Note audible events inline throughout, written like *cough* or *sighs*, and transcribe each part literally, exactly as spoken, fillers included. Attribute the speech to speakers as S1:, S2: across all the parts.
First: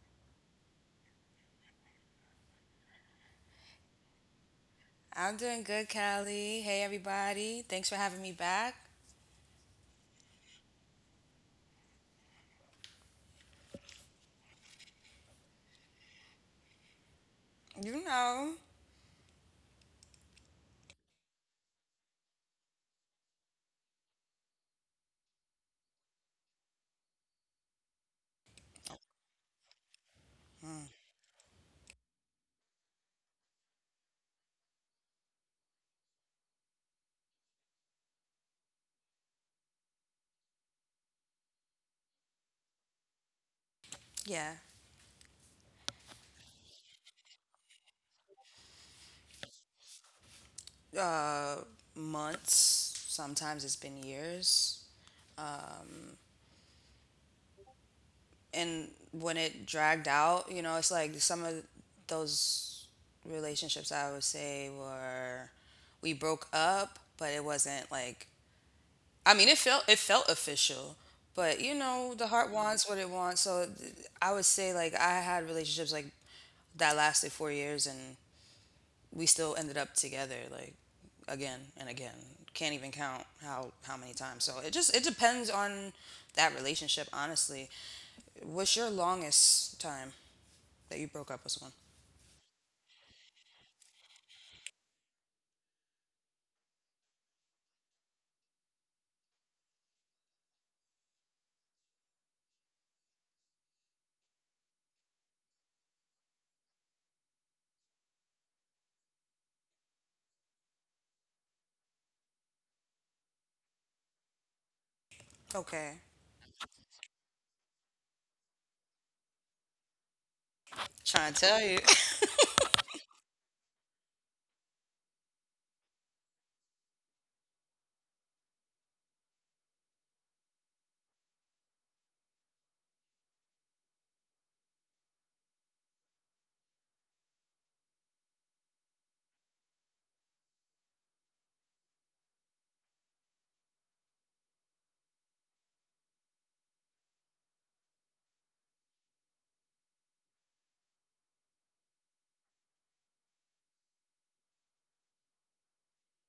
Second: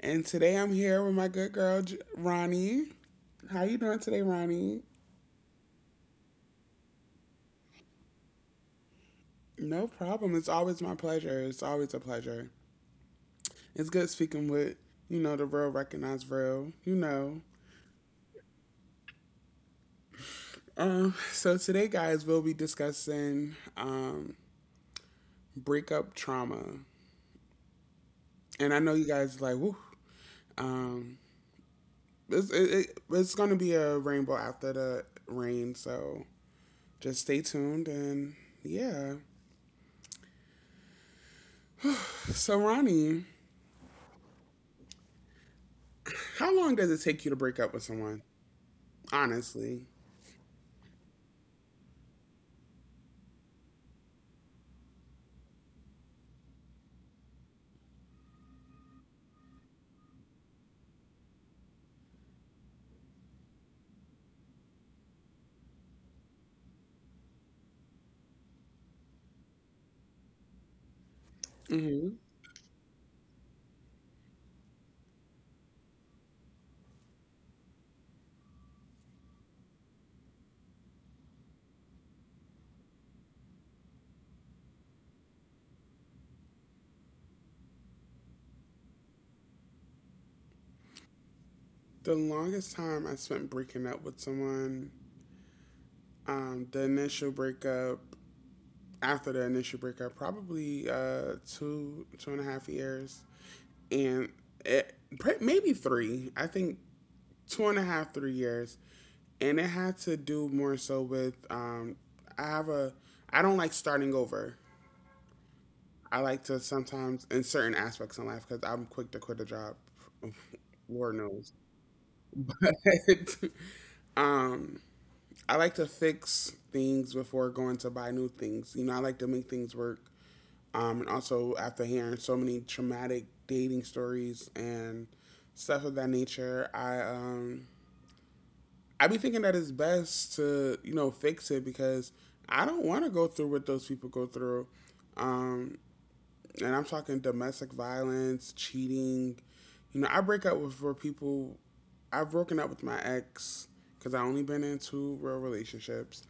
S1: And today I'm here with my good girl Ronnie. How you doing today, Ronnie?
S2: I'm doing good, Callie. Hey, everybody. Thanks for having me back.
S1: No problem. It's always my pleasure. It's always a pleasure. It's good speaking with, you know, the real recognized real, you know.
S2: You know,
S1: Um, so today guys we'll be discussing um breakup trauma. And I know you guys like, woo. Um it's it, it, it's gonna be a rainbow after the rain, so just stay tuned and yeah. So Ronnie,
S2: yeah,
S1: how long does it take you to break up with someone? Honestly,
S2: uh, months, sometimes it's been years. And when it dragged out, you know, it's like some of those relationships I would say were we broke up, but it wasn't like I mean, it felt it felt official, but you know,
S1: hmm
S2: the heart wants what it wants. So th- I would say like I had relationships like that lasted four years and we still ended up together like again and again. Can't even count how how many times. So it just it depends on that relationship, honestly. What's your longest time that you broke up with someone?
S1: the longest time I spent breaking up with someone, um, the initial breakup, after the initial breakup, probably uh, two two and a half years, and it, pre- maybe three. I think two and a half three years, and it had to do more so with um, I have a I don't like starting over.
S2: Okay,
S1: I like to sometimes in certain aspects in life because I'm quick to quit a job. *laughs* Lord
S2: trying to
S1: knows.
S2: tell you. *laughs*
S1: *laughs* um, I like to fix things before going to buy new things. You know, I like to make things work. Um, and also after hearing so many traumatic dating stories and stuff of that nature, I um I be thinking that it's best to you know fix it because I don't want to go through what those people go through. Um, and I'm talking domestic violence, cheating. You know, I break up with for people. I've broken up with my ex because I only been in two real relationships,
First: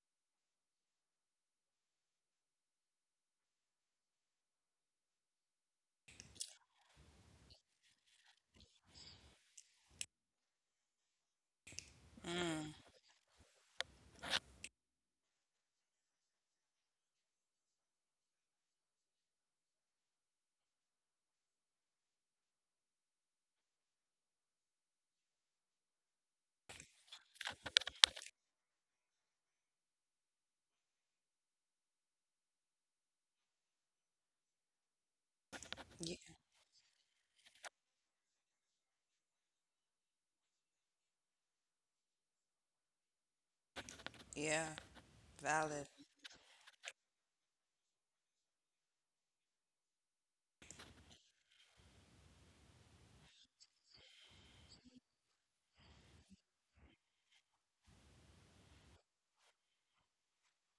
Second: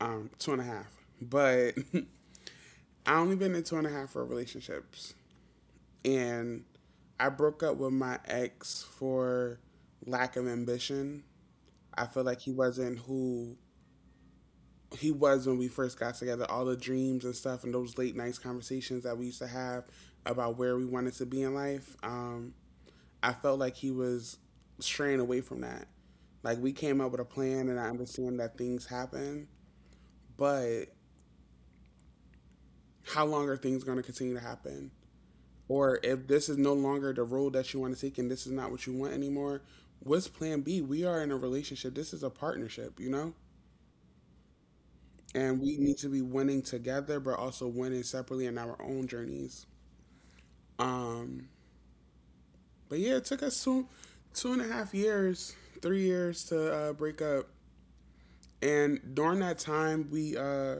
S1: um, two and a half. But *laughs* I only been in two and a half real relationships, and I broke up with my ex for lack of ambition. I feel like he
S2: Mm,
S1: wasn't who he was when we first got together. All the dreams and stuff, and those late nights conversations that we used to have about where we wanted to be in life. Um, I felt like he was straying away from that. Like we came up with a plan, and I understand that things happen, but how long are things going to continue to happen? Or
S2: Y-
S1: if this is no longer the road that you want to take, and this is not what you want anymore, what's Plan B? We are in a relationship. This is a partnership, you know,
S2: yeah,
S1: and we
S2: valid.
S1: need to be winning together, but also winning separately in our own journeys. Um, but yeah, it took us two, two and a half years, three years to uh, break up. And during that time, we uh,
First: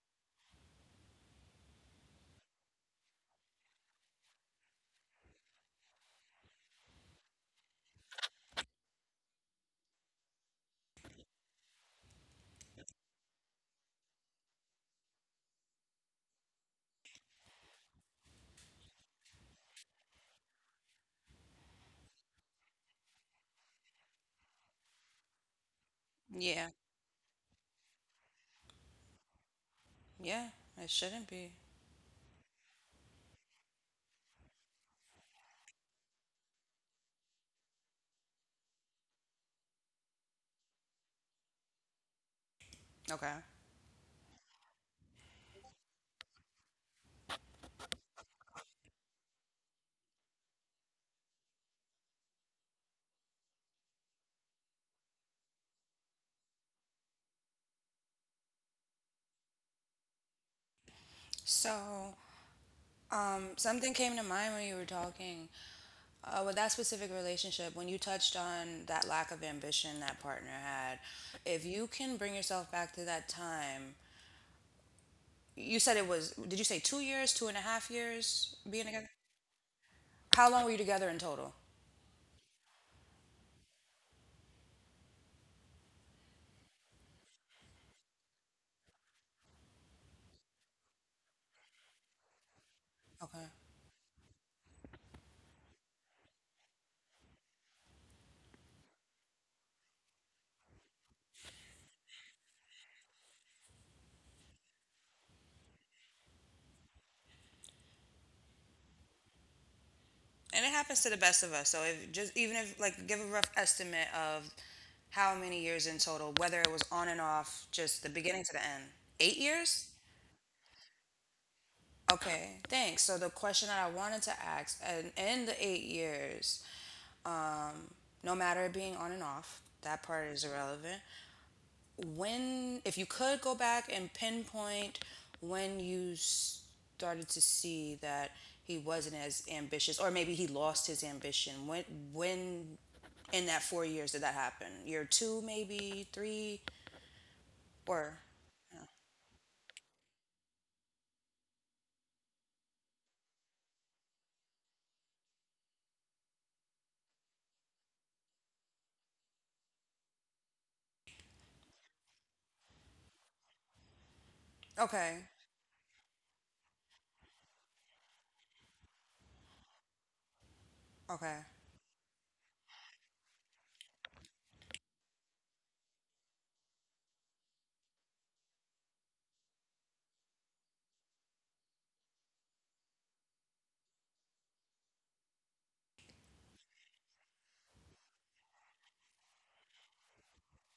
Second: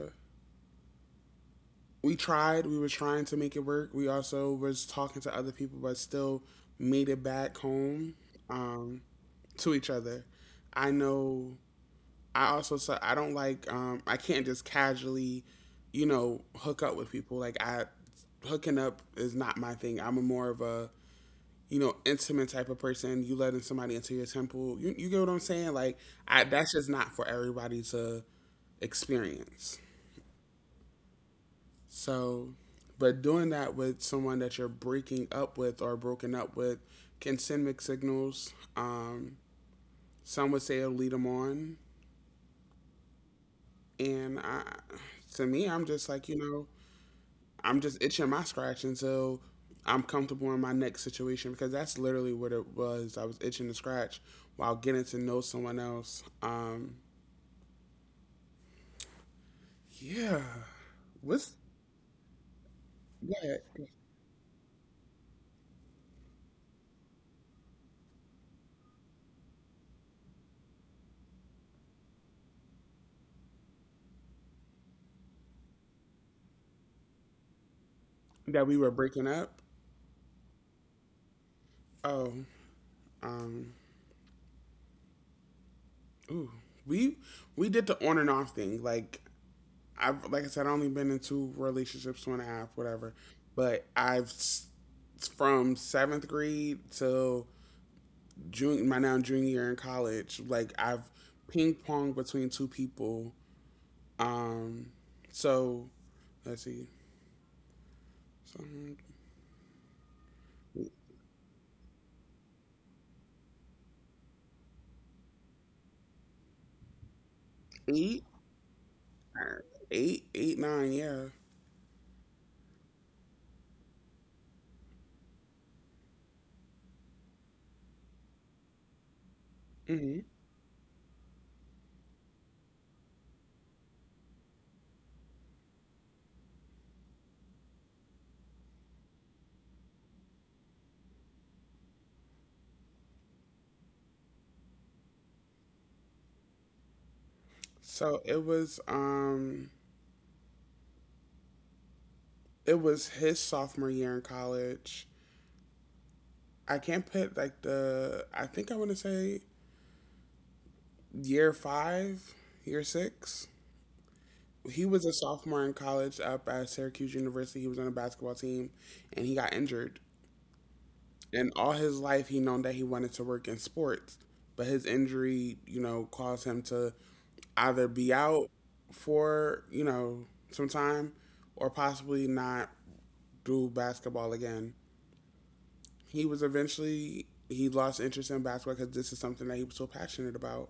S1: we tried. We were trying to make it work. We also was talking to other people, but still made it back home um, to each other. I know. I also said I don't like. Um, I can't just casually, you know, hook up with people. Like I hooking up is not my thing. I'm a more of a you know intimate type of person. You letting somebody into your temple. You you get what I'm saying? Like I,
S2: Yeah,
S1: that's just not for everybody to experience.
S2: yeah, it shouldn't be.
S1: So, but doing that with someone that you're breaking up with or broken up with can send mixed signals. Um, some would say it'll lead them on,
S2: Okay.
S1: and I, to me, I'm just like you know, I'm just itching my scratch until I'm comfortable in my next situation because that's literally what it was. I was itching to scratch while getting to know someone else. Um, yeah, what's
S2: So, um,
S1: that?
S2: something came to mind when you were talking. Uh, with that specific relationship, when you touched on that lack of ambition that partner had, if you can bring yourself back to that time, you said it was, did you say two years, two and a half years
S1: That we
S2: being
S1: were
S2: together?
S1: breaking up.
S2: How long were you together in total?
S1: Oh, um, ooh, we we did the on and off thing. Like I've like I said, I've only been in two relationships, two and a half, whatever.
S2: Okay.
S1: But I've s- from seventh grade till June, my now junior year in college, like I've ping ponged between two people. Um, so let's see, so
S2: And it happens to the best of us. So if just, even if, like, give a rough estimate of how many years in total, whether it was on and off, just the
S1: eight,
S2: beginning to the end. Eight years?
S1: eight, eight, nine, yeah.
S2: Okay, thanks. So the question that I wanted to ask, and in the eight years, um, no matter it being on and off, that part
S1: Hmm.
S2: is irrelevant. When, if you could go back and pinpoint when you started to see that he wasn't as ambitious, or maybe he lost his ambition, when, when in that four years did that happen? Year two, maybe three, or
S1: So it was um, it was his sophomore year in college. I can't put like the I think I want to say year five, year six. He was
S2: okay.
S1: a sophomore in college up at Syracuse University. He was on a basketball team, and he got injured.
S2: Okay,
S1: And all his life, he known that he wanted to work in sports, but his injury, you know, caused him to either be out for you know some time, or possibly not do basketball again. He was eventually he lost interest in basketball because this is something that he was so passionate about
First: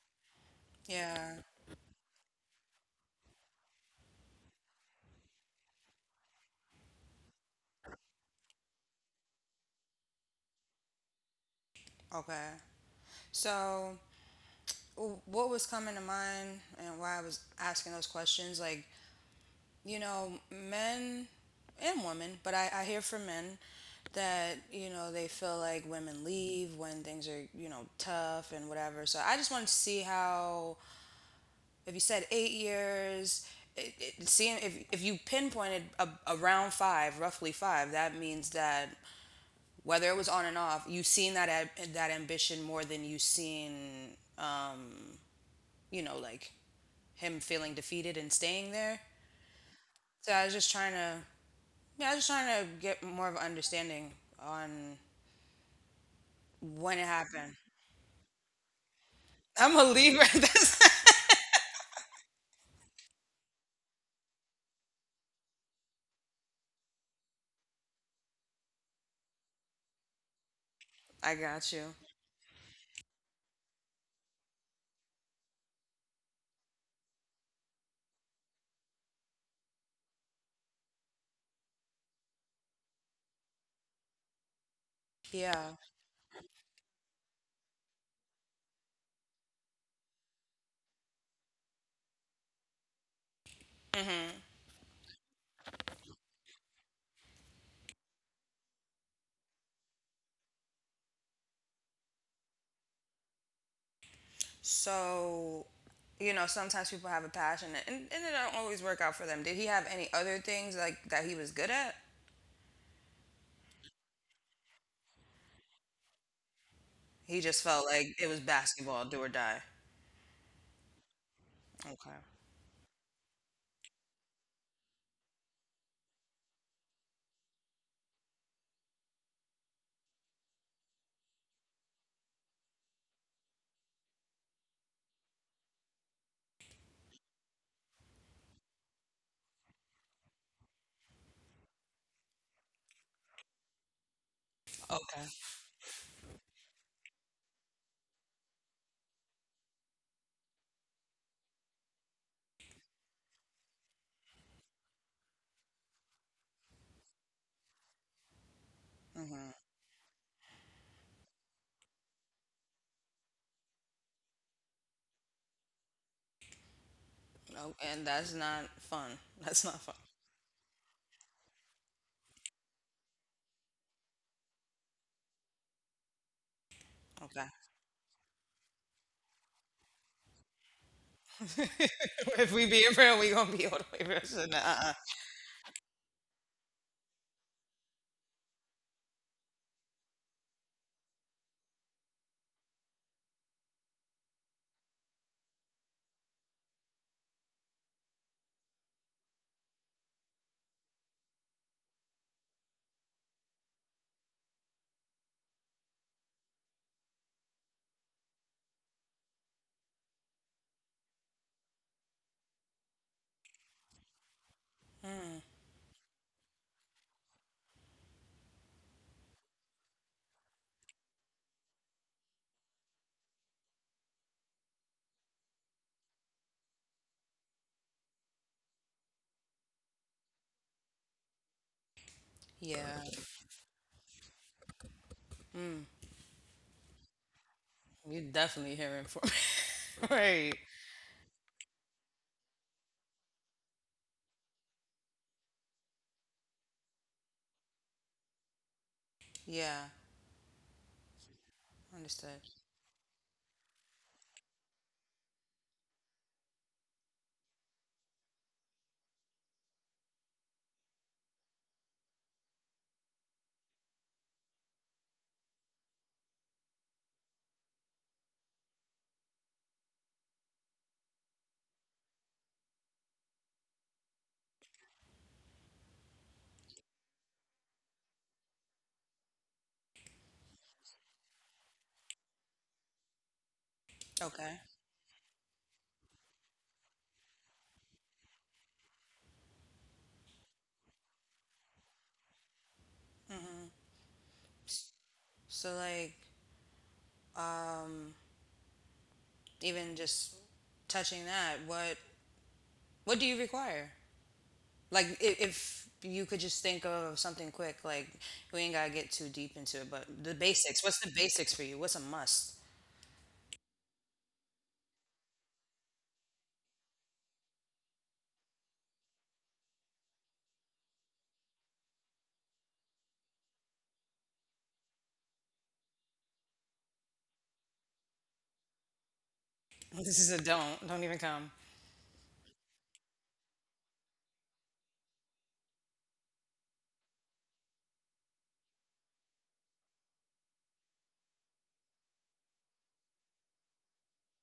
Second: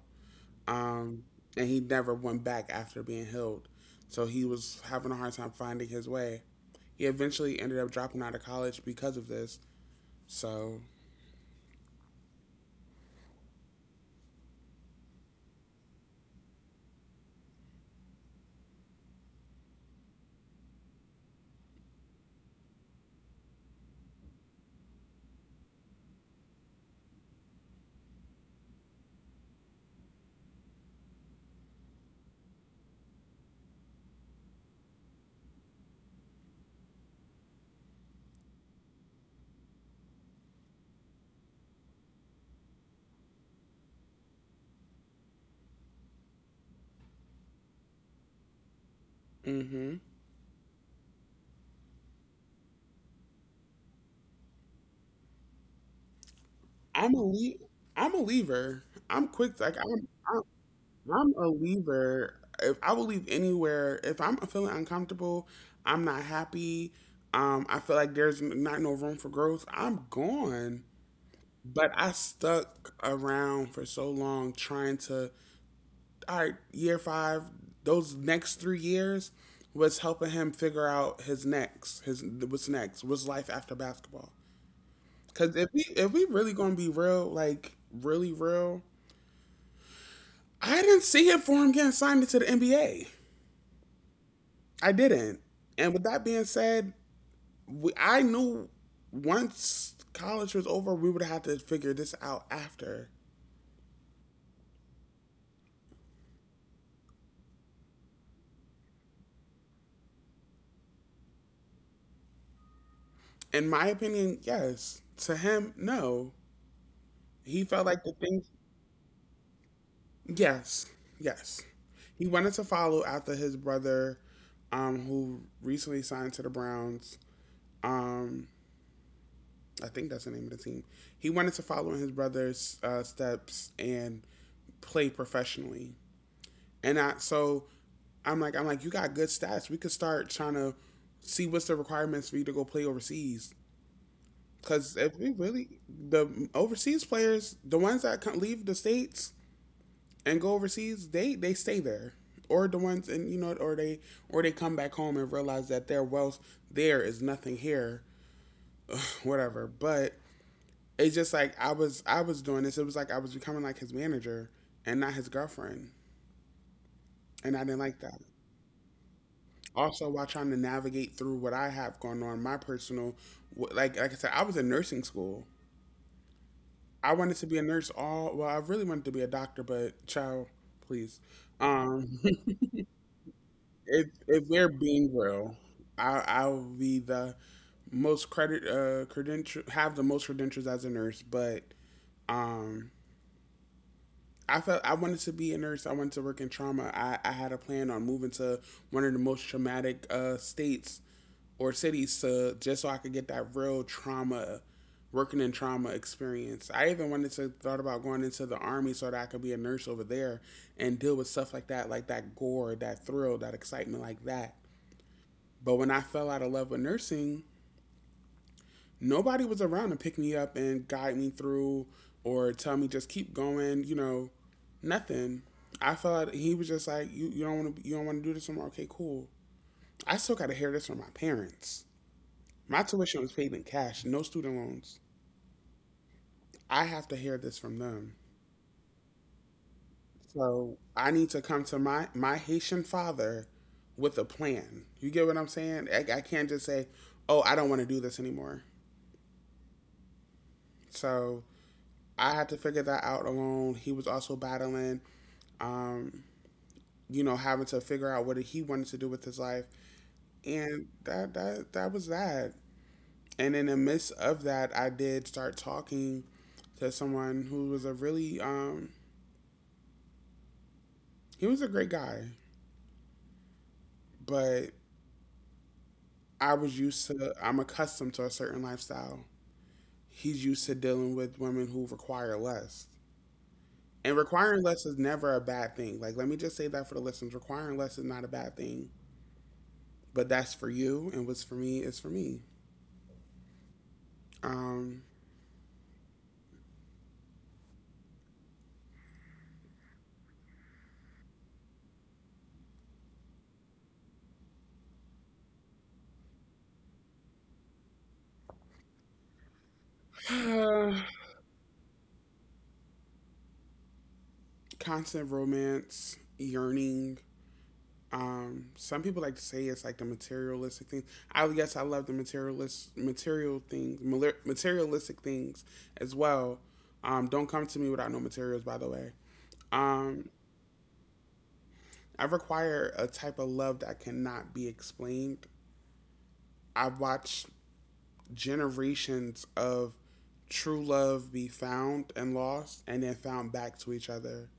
S1: um,
S2: yeah,
S1: and he never went back after being healed. So he was having a hard time finding his way. He eventually ended up dropping out of college because of this. So,
S2: okay. So, w- what was coming to mind and why I was asking those questions? Like, you know, men and women, but I, I hear from men that, you know, they feel like women leave when things are, you know, tough and whatever. So I just wanted to see how, if you said eight years, it, it, seeing if, if you pinpointed a, around five, roughly five, that means that whether it was on and off, you've seen that ab- that ambition more than you've seen, you know, like him feeling defeated and staying there.
S1: hmm.
S2: So I was just trying to Yeah, I was just trying to get more of an understanding on when it
S1: I'm a
S2: happened.
S1: le- I'm a leaver. I'm
S2: *laughs*
S1: quick. Like
S2: I'm a
S1: I'm,
S2: Libra. *laughs* That's-
S1: I'm I'm a leaver. If I will leave anywhere, if I'm feeling uncomfortable, I'm not happy. Um, I feel like there's n- not no room for growth. I'm gone.
S2: I got
S1: But
S2: you.
S1: I stuck around for so long trying to all right, year five, those next three years was helping him figure out his next, his what's next, what's life after basketball. Because if
S2: Yeah.
S1: we if we really gonna be real, like really real, I didn't see it for him getting signed into the N B A.
S2: Mm-hmm.
S1: I didn't. And with that being said, we, I knew once college was over, we would have to figure this out after.
S2: So, you know, sometimes people have a passion and, and it don't always work out for them. Did he have any other things like that he was good at?
S1: In my opinion, yes. To him, no.
S2: He just
S1: He felt
S2: felt
S1: like the
S2: like it was
S1: things
S2: basketball, do or die.
S1: Yes, yes.
S2: Okay.
S1: He wanted to follow after his brother, um, who recently signed to the Browns. Um, I think that's the name of the team. He wanted to follow in his brother's uh, steps and play professionally. And I, so I'm like, I'm like, you got good stats. We could start trying to see what's the requirements for you to go play overseas. Because if
S2: Okay.
S1: we really, the overseas players, the ones that come, leave the states, and go overseas, they they stay there, or the ones and you know, or they or they come back home and realize that their wealth there is nothing here, *laughs* whatever. But it's just like I was I was doing this. It was like I was becoming like his manager and not his girlfriend, and I didn't
S2: No,
S1: like
S2: and
S1: that.
S2: that's not fun. *laughs* That's not fun.
S1: Also, while trying to navigate through what I have going on, my personal, wh- like like I said, I was in nursing school. I wanted to
S2: Okay.
S1: be a nurse all well. I really wanted to be a doctor, but child, please.
S2: *laughs*
S1: Um, *laughs*
S2: If we be in real, we gonna be all
S1: if
S2: the way real.
S1: if
S2: So,
S1: we're
S2: nah.
S1: being real, I I will be the most credit uh credential have the most credentials as a nurse, but um I felt I wanted to be a nurse. I wanted to work in trauma. I, I had a plan on moving to one of the most traumatic uh states or cities to just so I could get that real trauma working in trauma experience. I even wanted to thought about going into the army so that I could be a nurse over there and deal with stuff like that, like that gore, that thrill, that excitement like that. But when I fell out of love with nursing, nobody was around to pick me up and guide me through or tell me just keep going, you know, nothing. I felt like he was just like, you you don't wanna you don't wanna do this anymore, okay, cool. I still gotta hear this from my parents. My
S2: Yeah.
S1: tuition was paid in cash, no student loans.
S2: Mm.
S1: I have to hear this from them.
S2: You're definitely hearing from *laughs* right.
S1: So I need to come to my, my Haitian father with a plan. You get what I'm saying? I, I can't just say, oh, I don't want to do this anymore.
S2: Yeah,
S1: So I had
S2: understood.
S1: to figure that out alone. He was also battling, um, you know, having to figure out what he wanted to do with his life, and that that that was that. And in the midst of that, I did start talking to someone who was a really, um, he was a great guy, but I was used to, I'm accustomed to a certain lifestyle. He's used to dealing with women who require less. And requiring
S2: Okay.
S1: less is never a bad thing. Like, let me just say that for the listeners. Requiring less is not a bad thing but that's for you, and what's for me is for me.
S2: hmm
S1: Um,
S2: So like even just touching that, what what do you require? Like if, if you could just think of something quick, like we ain't gotta get too deep into it, but the basics. What's the
S1: *sighs*
S2: basics for you? What's a must? *laughs*
S1: constant romance, yearning. Um, some people like to say it's like the materialistic thing. I would guess I love the materialist, material things, materialistic things as well. Um, don't come to me without no materials, by the way. Um,
S2: This is a don't. Don't even come.
S1: I require a type of love that cannot be explained. I've watched generations of true love be found and lost and then found back to each other.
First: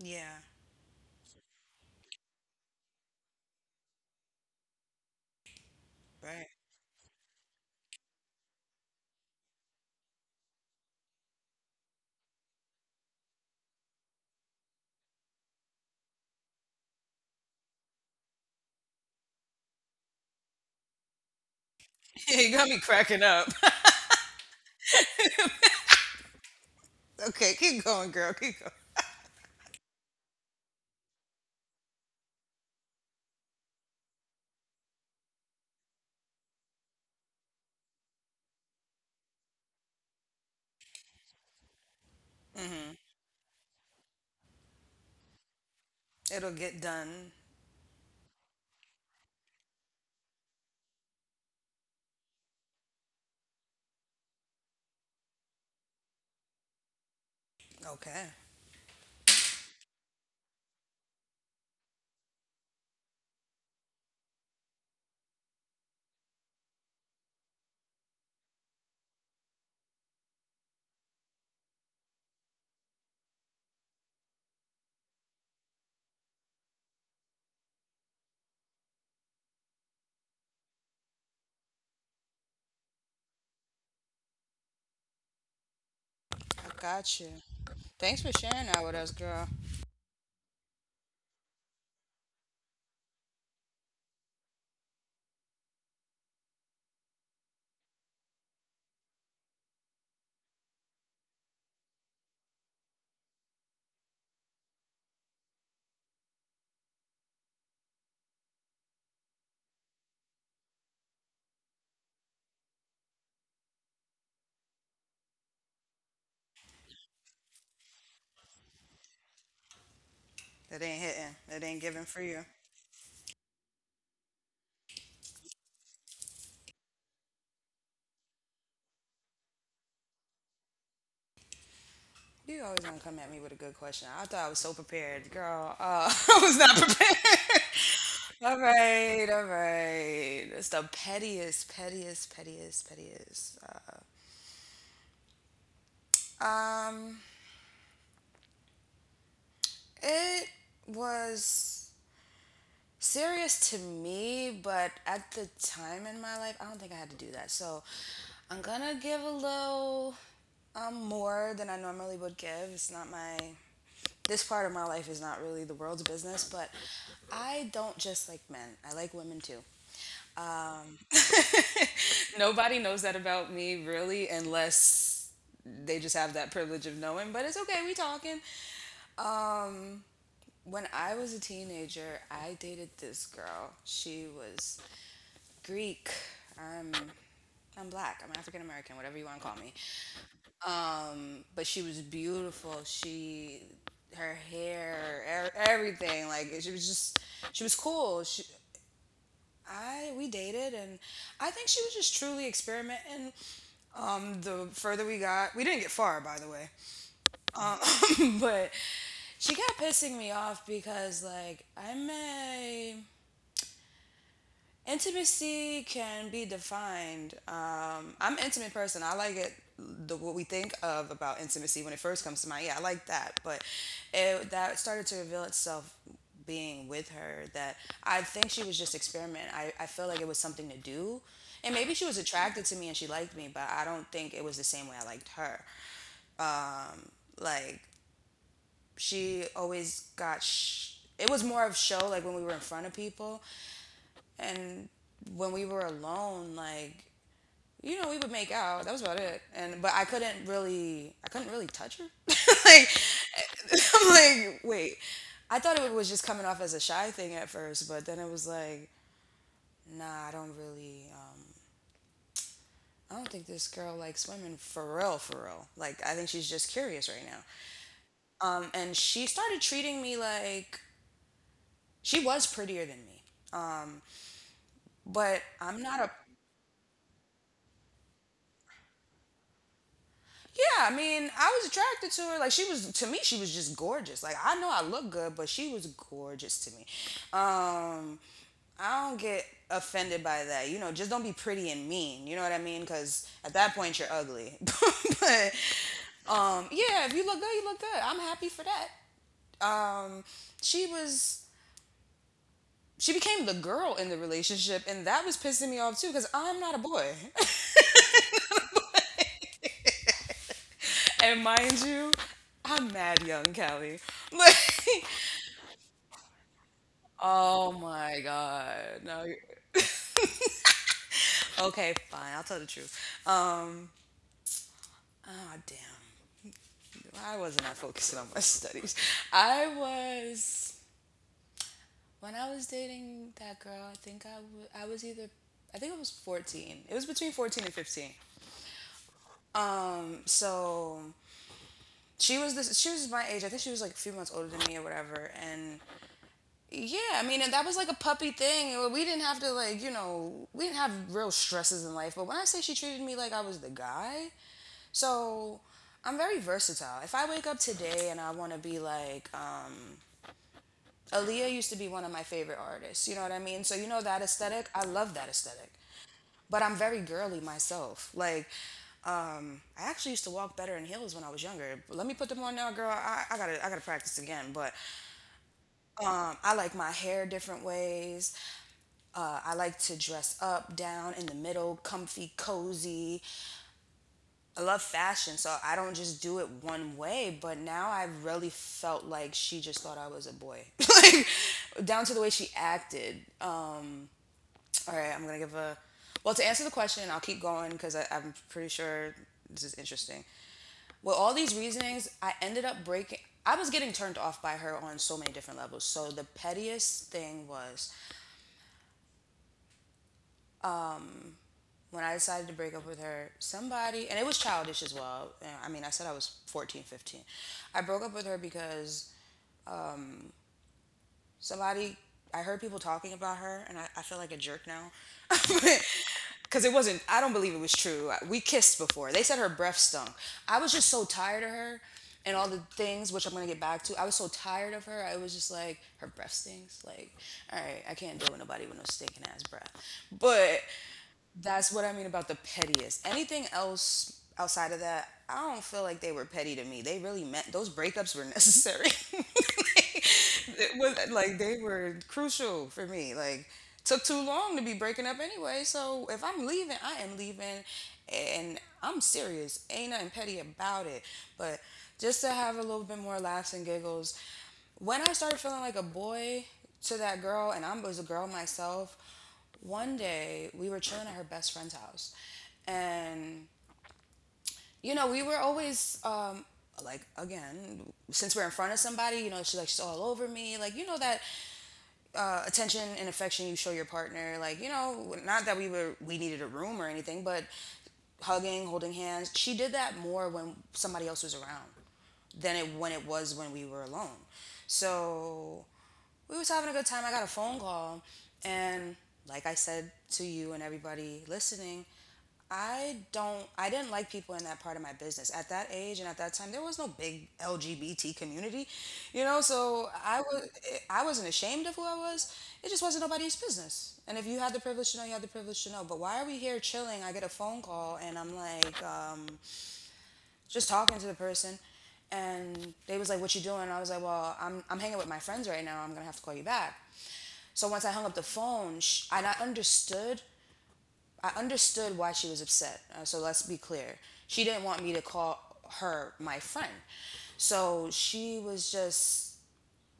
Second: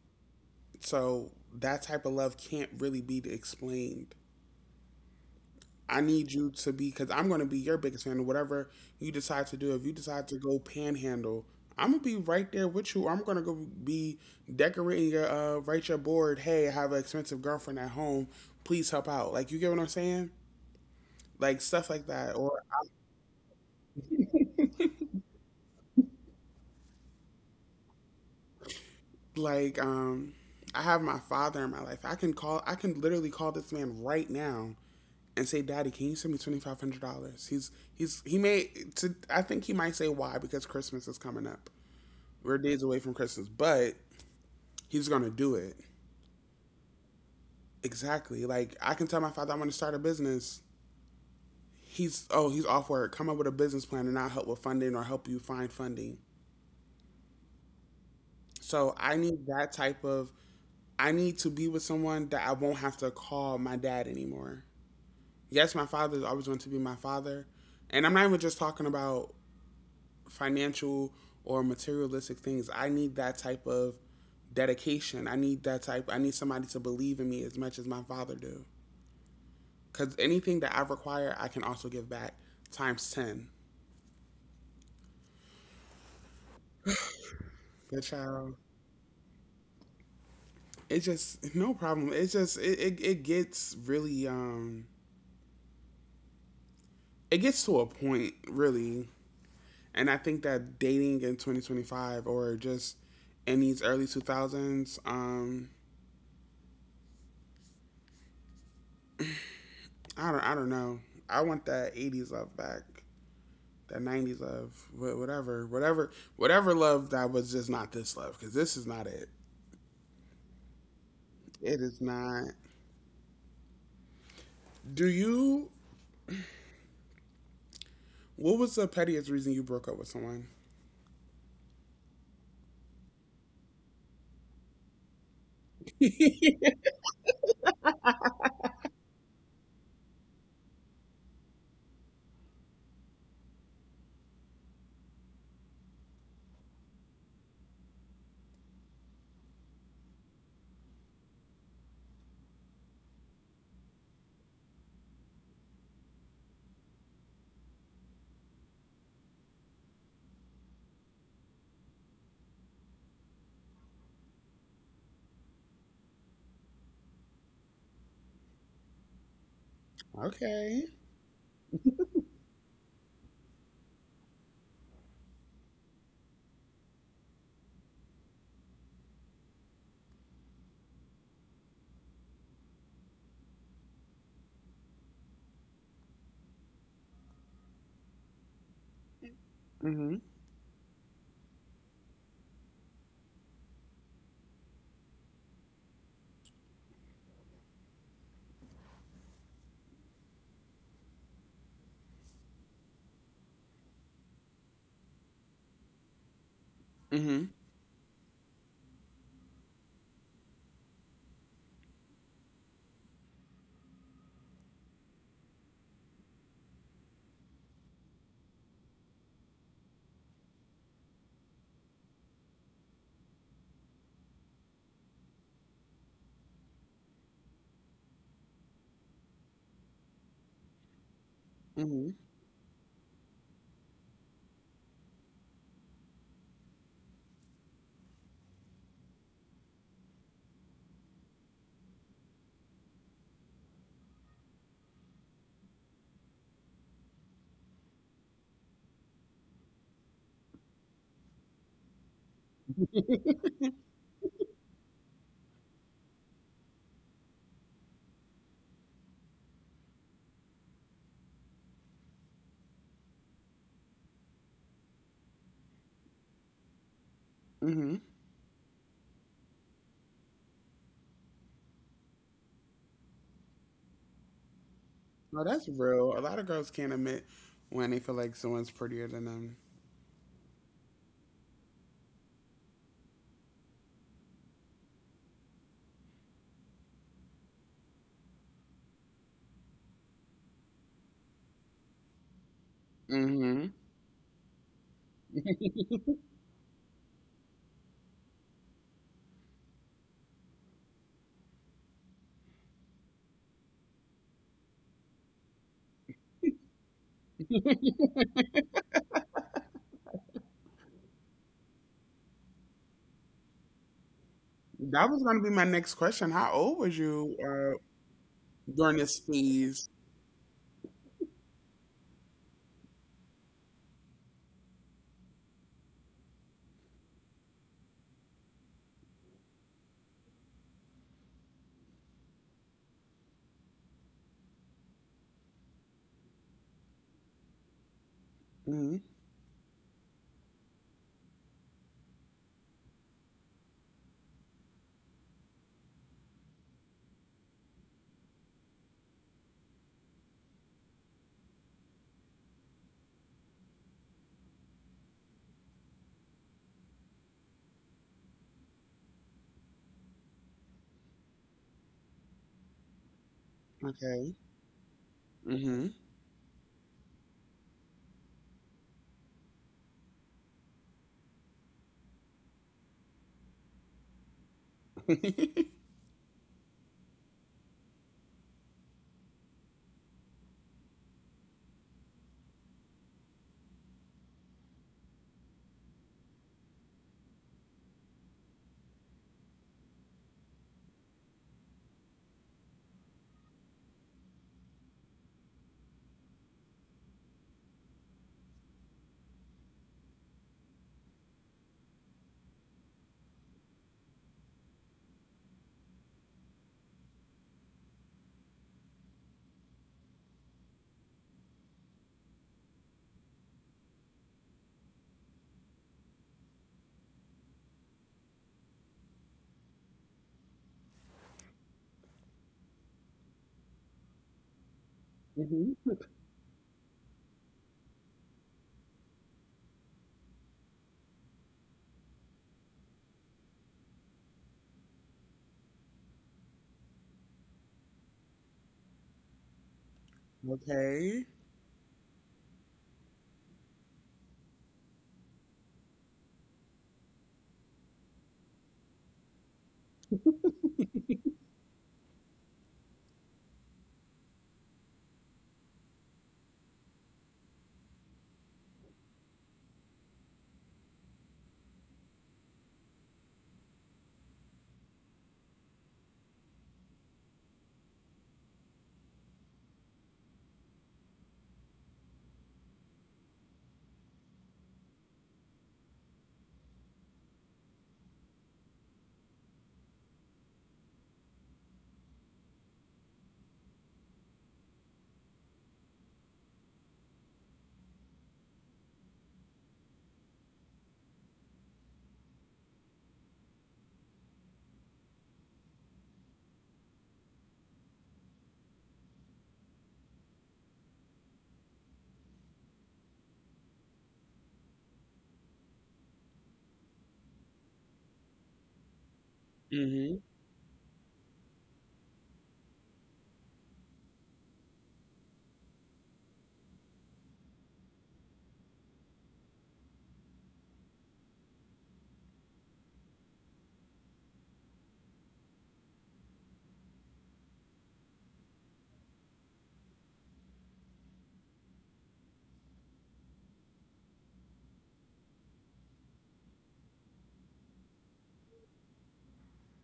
S2: Yeah.
S1: So that type of love can't really be explained. I need
S2: Right.
S1: you to be because I'm going to be your biggest fan. Of whatever you decide to do, if you decide to go panhandle, I'm gonna be right there with you. I'm gonna go be decorating your uh, write your board. Hey, I have an expensive girlfriend at home. Please help out. Like, you get what I'm saying? Like stuff like
S2: *laughs*
S1: that,
S2: You
S1: or
S2: got me cracking up. *laughs* Okay, keep going, girl. Keep
S1: like um I have my father in my life. I can call I can literally call this man right now and say, Daddy, can you send me twenty five hundred dollars? He's he's he may to, I think he might say why, because Christmas is coming up. We're days away
S2: going.
S1: from Christmas, but he's gonna do it.
S2: It'll get done.
S1: Exactly. Like, I can tell my father I want to start a business. He's oh, he's off work. Come up with a business plan and I'll help with funding or help you find funding.
S2: Okay.
S1: So I need that type of, I need to be with someone that I won't have to call my dad anymore. Yes, my father is always going to be my father. And I'm not even just talking about financial or materialistic things. I need that type of dedication. I need that type. I need somebody to believe in me as much as my father do. Cause anything that I require, I can also give back times ten.
S2: I got you.
S1: Good
S2: Thanks for
S1: child.
S2: sharing that with us, girl.
S1: It just no problem. It just it, it, it gets really um it gets to a point really. And I think that dating in twenty twenty-five, or just in these early two thousands, um, I don't, I don't know. I want that eighties love back, that nineties love, whatever, whatever, whatever love. That was just not this love, because this is not it.
S2: That ain't hitting.
S1: It
S2: That ain't
S1: is
S2: giving for
S1: not.
S2: you.
S1: Do you? What was the pettiest reason you broke up with someone?
S2: You always gonna come at me with a good question. I thought I was so prepared, girl. Uh, *laughs* I was not prepared. *laughs* All right, all right. It's the pettiest, pettiest, pettiest, pettiest. Um, it was. serious to me, but at the time in my life, I don't think I had to do that. So I'm gonna give a little um, more than I normally would give. It's not my This part of my life is not really the world's business, but I don't just like men. I like women too.
S1: Okay.
S2: Nobody knows that about me really unless they just have that privilege of knowing, but it's okay, we talking. When I was a teenager, I dated this girl. She was Greek. I'm I'm black. I'm African American, whatever you want to call me.
S1: Mhm.
S2: Um, but she was beautiful. She, her hair, er- everything. Like she was just, she was cool. She, I We dated, and I think she was just truly experimenting. Um, the further we got, we didn't get far, by the way,
S1: Mhm.
S2: *laughs* but she kept pissing me off because like I'm a intimacy can be defined. Um, I'm an intimate person. I like it the what we think of about intimacy when it first comes to mind. Yeah, I like that, but it, that started to reveal itself being with her that I think she was just experimenting. I, I feel like it was something to do. And maybe she was
S1: Mhm.
S2: attracted to me and she liked me, but I don't think it was the same way I liked her. Like she always got sh- it was more of show like when we were in front of people and when we were alone like you know, we would make out. That was about it. And But I couldn't really, I couldn't really touch her. *laughs* Like, *laughs* I'm like, wait. I thought it was just coming off as a shy thing at first, but then it was like, nah, I don't really. Um, I don't think this girl likes women for real, for real. Like, I think she's just curious right now.
S1: Mhm.
S2: Um, and she started treating me like she was prettier than me, but
S1: No,
S2: I'm
S1: that's
S2: not a
S1: real. A lot of girls can't admit when they feel like someone's prettier than them.
S2: yeah, I mean, I was attracted to her. Like she was to me, she was just gorgeous. Like I know I look good, but she was gorgeous to me. Um, I don't get offended by that. You know, just don't be pretty and mean. You know what I mean? Because at that
S1: Mhm.
S2: point, you're ugly. *laughs* But um, yeah, if you look good, you look good. I'm happy for that. Um, she was. She became the girl in the relationship, and that was pissing me off too, because I'm not a boy. *laughs* And mind you, I'm mad young, Callie. *laughs* Like,
S1: That was going to be my next question. How old was you
S2: oh
S1: uh,
S2: my God.
S1: during
S2: No. you-
S1: this phase?
S2: Okay, fine. I'll tell the truth. Um, oh, damn. Why wasn't I focusing on my *laughs* studies? I was, when I was dating that girl, I think I wa- I was either, I think it was fourteen. It was between 14 and 15.
S1: Hmm.
S2: Um, so she was this, she was my age. I think she was like a few months older than me or whatever. And yeah, I mean, and that was like a puppy thing. We didn't have to like, you know, we didn't have real stresses in life. But when I say she treated me like I was the guy, so I'm very versatile. If I wake up today and I want to be like, um, Aaliyah used to be one of my favorite artists. You know what I mean? So you know that
S1: Okay.
S2: aesthetic. I love that aesthetic.
S1: Hmm.
S2: But I'm very girly myself. Like, um, I actually used to walk better in heels when I was younger. Let me put them on now, girl. I, I gotta, I gotta practice again. But
S1: *laughs*
S2: um, I like my hair different ways. Uh, I like to dress up, down, in the middle, comfy, cozy. I love fashion, so I don't just do it one way. But now I really felt like she just thought I was a boy, *laughs* like down to the way she acted. Um, all right, I'm gonna give a. Well, to answer the question, I'll keep going because I'm pretty sure this is interesting. With all these reasonings, I ended up breaking. I was getting turned off by her on so many different levels. So the pettiest thing was when I decided to break up with her, somebody, and it was childish as well. I mean, I said I was fourteen, fifteen. I broke up with her because somebody I heard people talking about her, and I, I feel like a jerk now. *laughs*
S1: hmm.
S2: Because it wasn't, I don't believe it was true. We kissed before. They said her breath stunk. I was just so tired of her and all the things, which I'm going to get back to. I was so tired of her. I was just like, her breath stinks. Like, all right, I can't deal with nobody with no stinking ass breath. But
S1: Okay.
S2: that's what I mean about the pettiest. Anything else outside of that, I don't feel like they were petty to me. They really meant, those breakups were necessary. *laughs* It was like they were crucial for me. Like took too long to be breaking up anyway. So if I'm leaving, I am leaving, and I'm serious. Ain't nothing petty about it. But just to have a little bit more laughs and giggles. When I started feeling like a boy to that girl, and I was a girl myself, one day we were chilling at her best friend's house and you know we were always um like again, since we're in front of somebody, you know, she's like, she's all over me, like, you know, that uh, attention and affection you show your partner. Like, you know, not that we were we needed a room or anything, but hugging, holding hands. She did that more when somebody else was around than it when it was when we were alone. So we was having a good time. I got a phone call, and like I said to you and everybody listening, I don't I didn't like people in that part of my business. At that age and at that time there was no big L G B T community, you know, so I
S1: Hmm.
S2: was I wasn't ashamed of who I was. It just wasn't nobody's business. And if you had the privilege to know, you had the privilege to know. But why are we here chilling? I get a phone call and I'm like, um, just talking to the person, and they was like, what you doing? I was like, "Well, I'm I'm hanging with my friends right now. I'm going to have to call you back." So once I hung up the phone, sh- and I understood. I understood why she was upset. Uh, so let's be clear. She didn't want me to call her my friend. So she was just,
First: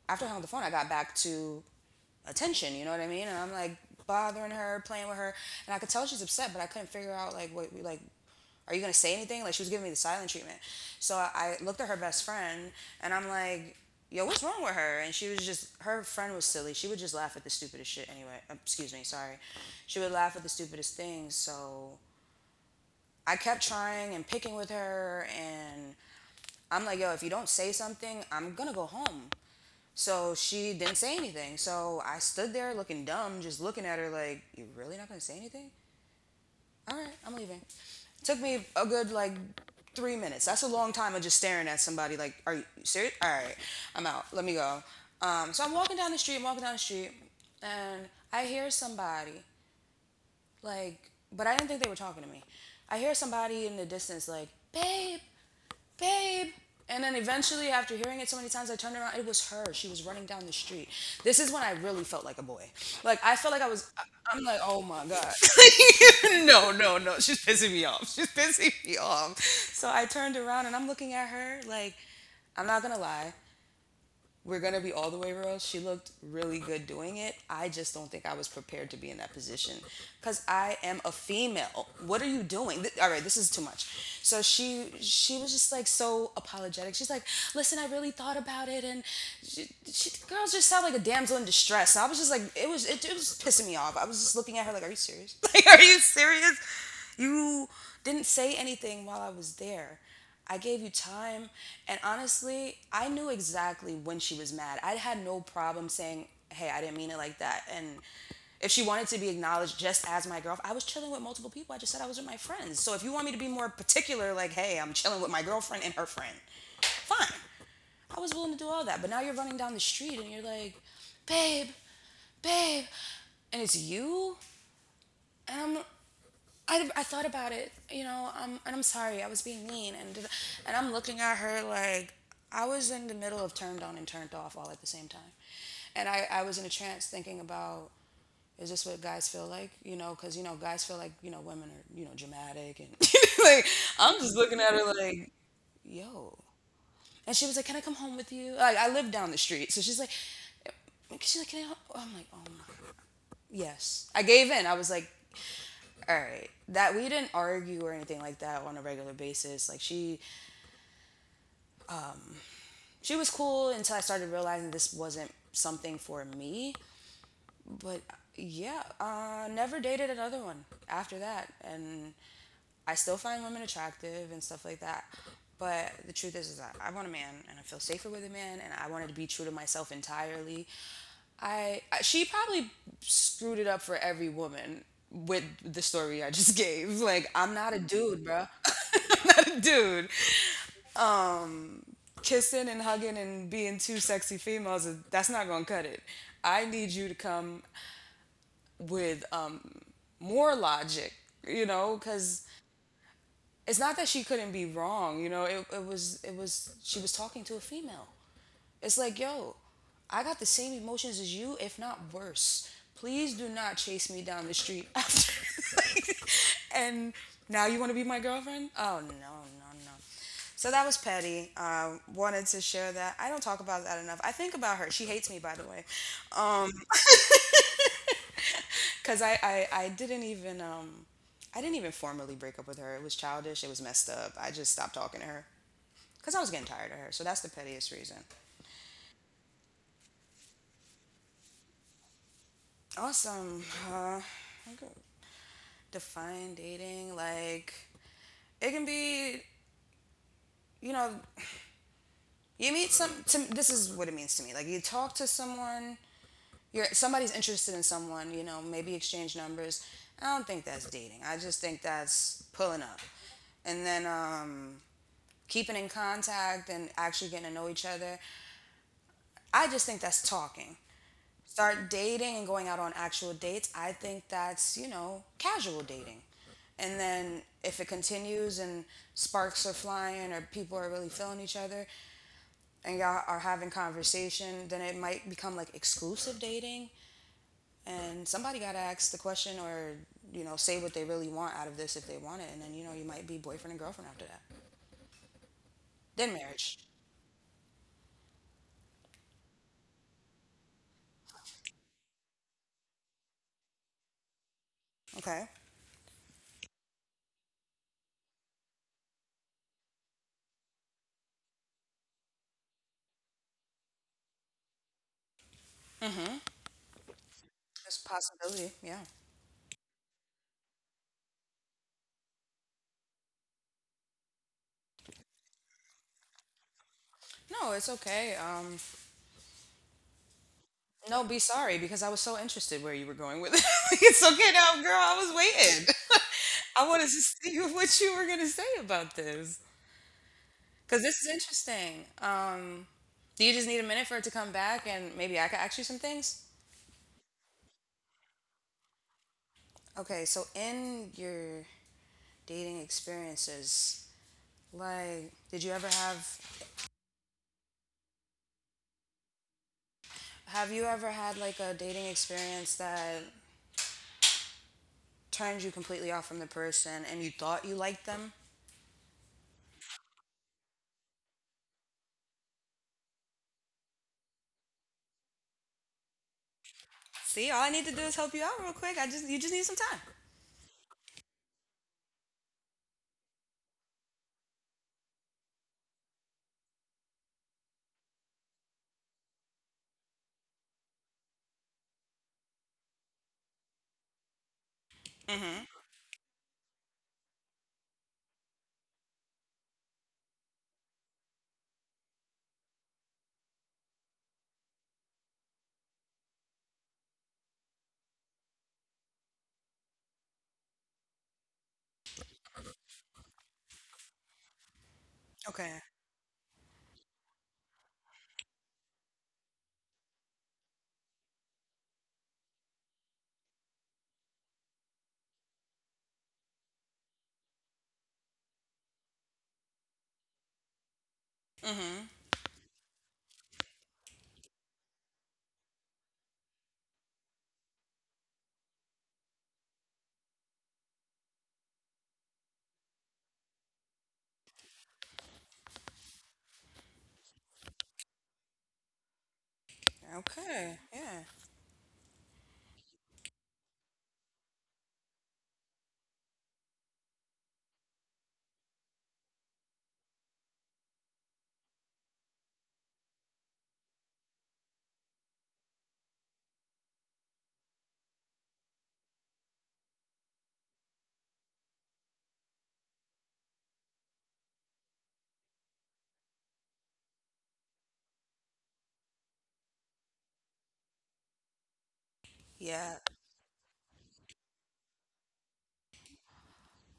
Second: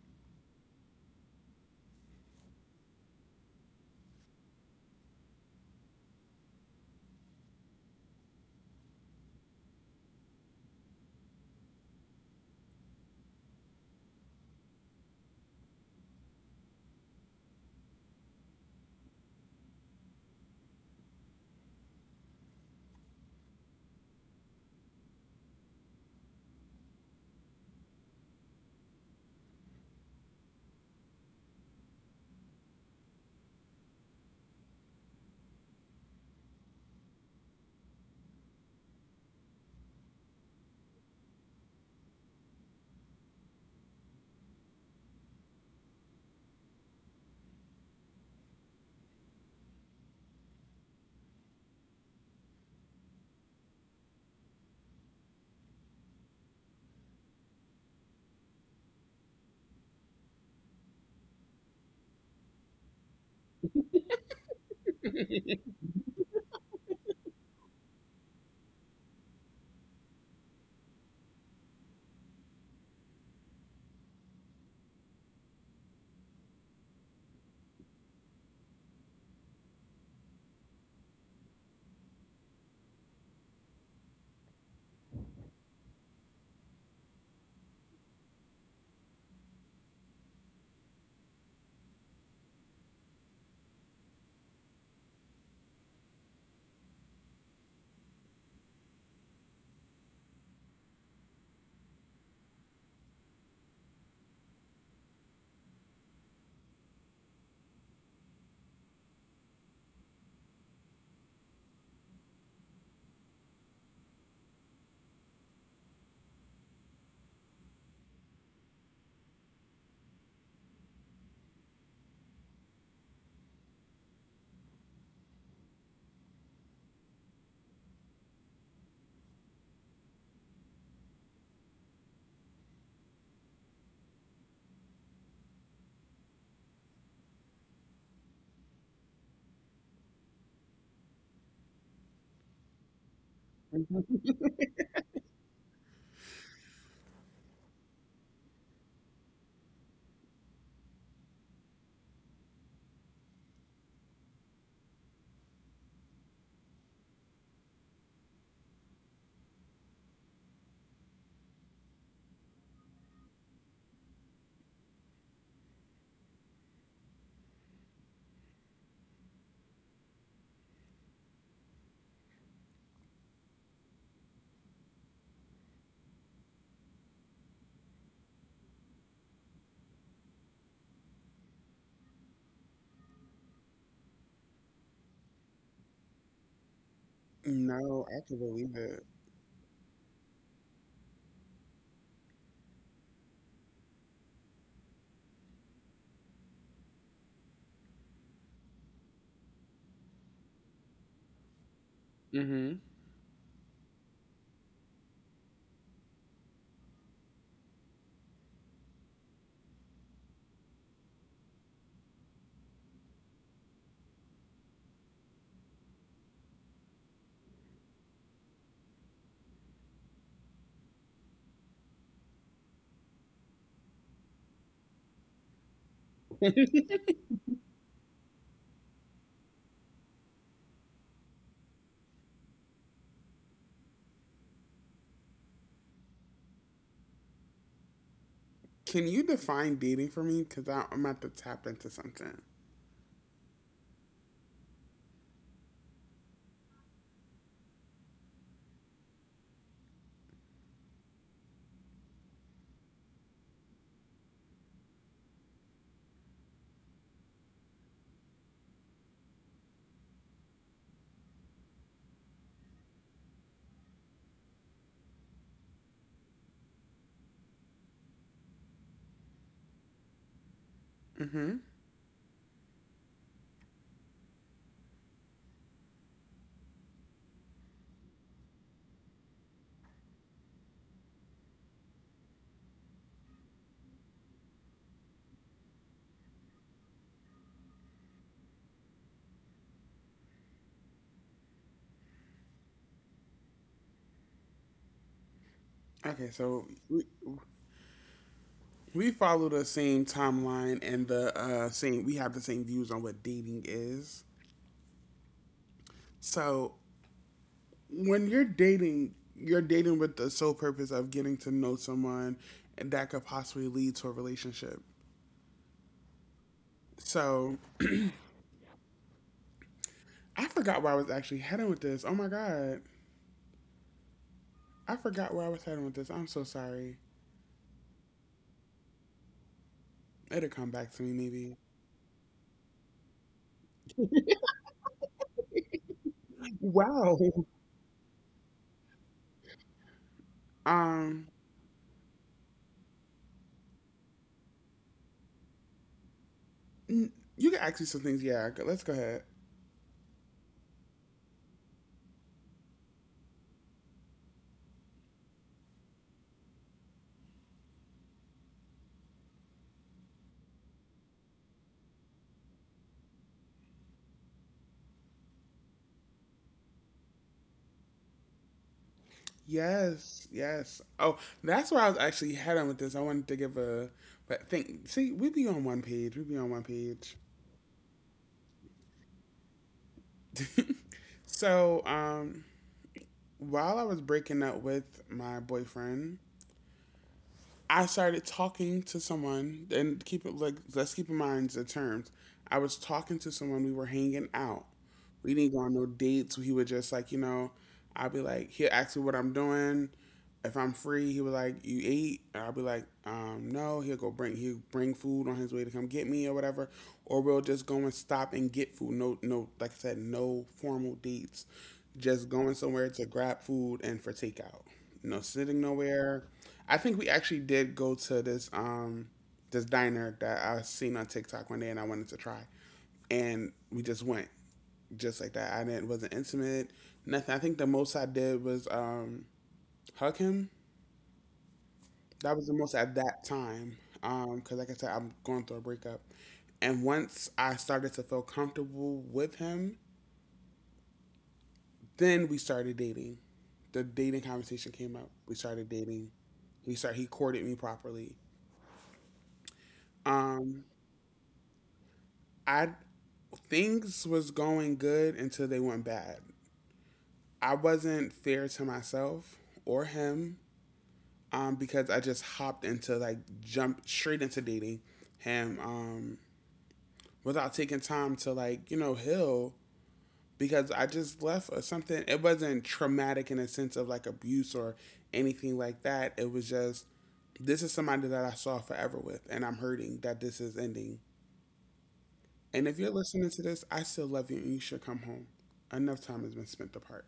S2: after I hung up the phone, I got back to attention, you know what I mean? And I'm like bothering her, playing with her. And I could tell she's upset, but I couldn't figure out, like, what, like, are you gonna say anything? Like, she was giving me the silent treatment. So I, I looked at her best friend and I'm like, yo, what's wrong with her? And she was just, her friend was silly. She would just laugh at the stupidest shit anyway. Um, Excuse me, sorry. She would laugh at the stupidest things. So I kept trying and picking with her, and I'm like, yo, if you don't say something, I'm gonna go home. So she didn't say anything. So I stood there looking dumb, just looking at her like, you really not gonna say anything? All right, I'm leaving. It took me a good like three minutes. That's a long time of just staring at somebody like, are you serious? All right, I'm out. Let me go. Um, so I'm walking down the street, I'm walking down the street, and I hear somebody like, but I didn't think they were talking to me. I hear somebody in the distance like, babe, babe. And then eventually, after hearing it so many times, I turned around. It was her. She was running down the street. This is when I really felt like a boy. Like I felt like I was. I- I'm like, oh my god. *laughs* no, no, no. She's pissing me off. She's pissing me off. So I turned around and I'm looking at her like, I'm not gonna lie, we're gonna be all the way real. She looked really good doing it. I just don't think I was prepared to be in that position because I am a female. What are you doing? Th- all right, this is too much. So she she was just like so apologetic. She's like, listen, I really thought about it, and she, she, girls just sound like a damsel in distress. So I was just like, it was it, it was pissing me off. I was just looking at her like, are you serious? *laughs* Like, are you serious? You didn't say anything while I was there. I gave you time. And honestly, I knew exactly when she was mad. I had no problem saying, hey, I didn't mean it like that. And if she wanted to be acknowledged just as my girlfriend, I was chilling with multiple people. I just said I was with my friends. So if you want me to be more particular, like, hey, I'm chilling with my girlfriend and her friend, fine. I was willing to do all that. But now you're running down the street and you're like, babe, babe. And it's you? And I'm I, I thought about it, you know, um, and I'm sorry, I was being mean, and and I'm looking at her like I was in the middle of turned on and turned off all at the same time, and I, I was in a trance thinking about, is this what guys feel like? You know, because you know guys feel like, you know, women are, you know, dramatic and *laughs* like I'm just looking at her like, yo, and she was like, can I come home with you? Like I live down the street, so she's like, she's like, can I? ho-" I'm like, oh my, yes, I gave in. I was like, all right, that we didn't argue or anything like that on a regular basis. Like she she was cool until I started realizing this wasn't something for me. But yeah, uh never dated another one after that, and I still find women attractive and stuff like that, but the truth is, is that I want a man and I feel safer with a man, and I wanted to be true to myself entirely. I She probably screwed it up for every woman with the story I just *laughs* gave. Like
S1: No,
S2: I'm
S1: I
S2: not a
S1: can believe
S2: dude, bro.
S1: it.
S2: *laughs* I'm not a dude. Kissing and hugging and being two sexy females is- that's not gonna cut it. I need you to come with, um, more logic, you know, because
S1: Hmm.
S2: it's not that she couldn't be wrong, you know. It, it was it was she was talking to a female. It's like, yo, I got the same emotions as you, if not worse. Please do not chase me down the street after. *laughs* like, and now you want to be my girlfriend? Oh, no, no, no. So that was petty. Um, wanted to share that. I don't talk about that enough. I think about her. She hates me, by the way, because I, I I didn't even um I didn't even formally break up with her. It was childish. It was messed up. I just stopped talking to her because I was getting tired of her. So that's the pettiest reason.
S1: Can you define dating for me? Because I'm about to tap into something.
S2: Awesome. Uh, I could define dating like it can be. You know, you meet some. To, this is what it means to me. Like you talk to someone. You're somebody's interested in someone. You know, maybe exchange numbers. I don't think that's dating. I just think that's pulling up, and then, um, keeping in contact and actually getting to know each other. I just think that's talking.
S1: Hmm.
S2: Start dating and going out on actual dates, I think that's, you know, casual dating. And then if it continues and sparks are flying or people are really feeling each other and y'all are having conversation, then it might become like exclusive dating. And somebody got to ask the question or, you know, say what they really want out of this if they want it. And then, you know, you might be boyfriend and girlfriend after that.
S1: Okay,
S2: Then
S1: so
S2: marriage.
S1: we, we follow the same timeline and the uh, same. We have the same views on what dating is.
S2: Okay.
S1: So when you're dating, you're dating with the sole purpose of getting to know someone that could possibly lead to a relationship.
S2: Mm.
S1: So
S2: There's a possibility. Yeah.
S1: I forgot where I was actually heading with this. Oh my god. I forgot where I was heading with this. I'm so sorry.
S2: No, it's okay. Um.
S1: It'll come back to me
S2: No,
S1: maybe.
S2: be sorry, because I was so interested where you were going with it. *laughs* it's okay now, girl. I was waiting. *laughs* I wanted to see *laughs* what you were gonna say about this because
S1: Um
S2: this is interesting. Um, do you just need a minute for it to come back and maybe I could ask you some things?
S1: n- you can ask me some things, yeah. go- Let's go ahead.
S2: Okay, so in your dating experiences, like, did you ever have have you ever had like a dating experience that turned you completely off from the person and you thought you liked them?
S1: Yes, yes. Oh, that's where I was actually heading with this. I wanted to give a but think, see, we be on one page. We be on one page. *laughs*
S2: See, all I need to do is help you out real quick. I just you just need some time.
S1: So, um while I was breaking up with my boyfriend, I started talking to someone, and keep it like, let's keep in mind the terms. I was talking to someone. We were hanging out. We didn't go on
S2: Mm-hmm.
S1: no dates. He would just, like, you know, I'd be like, he'd ask me what I'm doing. If I'm free, he would like you eat. And I'd be like, um no. He'll go bring he'll bring food on his way to come get me or whatever. Or we'll just go and stop and get food. No, no, like I said, no formal dates. Just going somewhere to grab food and for takeout. No sitting
S2: Okay.
S1: nowhere. I think we actually did go to this um this diner that I seen on TikTok one day and I wanted to try. And we just went just like that. I didn't wasn't intimate, nothing. I think the most I did was um hug him.
S2: Mm-hmm.
S1: That was the most at that time. Um, 'cause cause like I said, I'm going through a breakup. And once I started to feel comfortable with him, then we started dating. The dating conversation came up. We started dating. He started he courted me properly. Um,
S2: Okay. Yeah.
S1: I things was going good until they went bad. I wasn't fair to myself or him, um, because I just hopped into, like, jump straight into dating him, um, without taking time to, like, you know, heal because I just left or something. It wasn't traumatic in a sense of like abuse or anything like that. It was just, this is somebody that I saw forever with, and I'm hurting that this is ending. And if you're
S2: Yeah.
S1: listening to this, I still love you and you should come home. Enough time has been spent apart.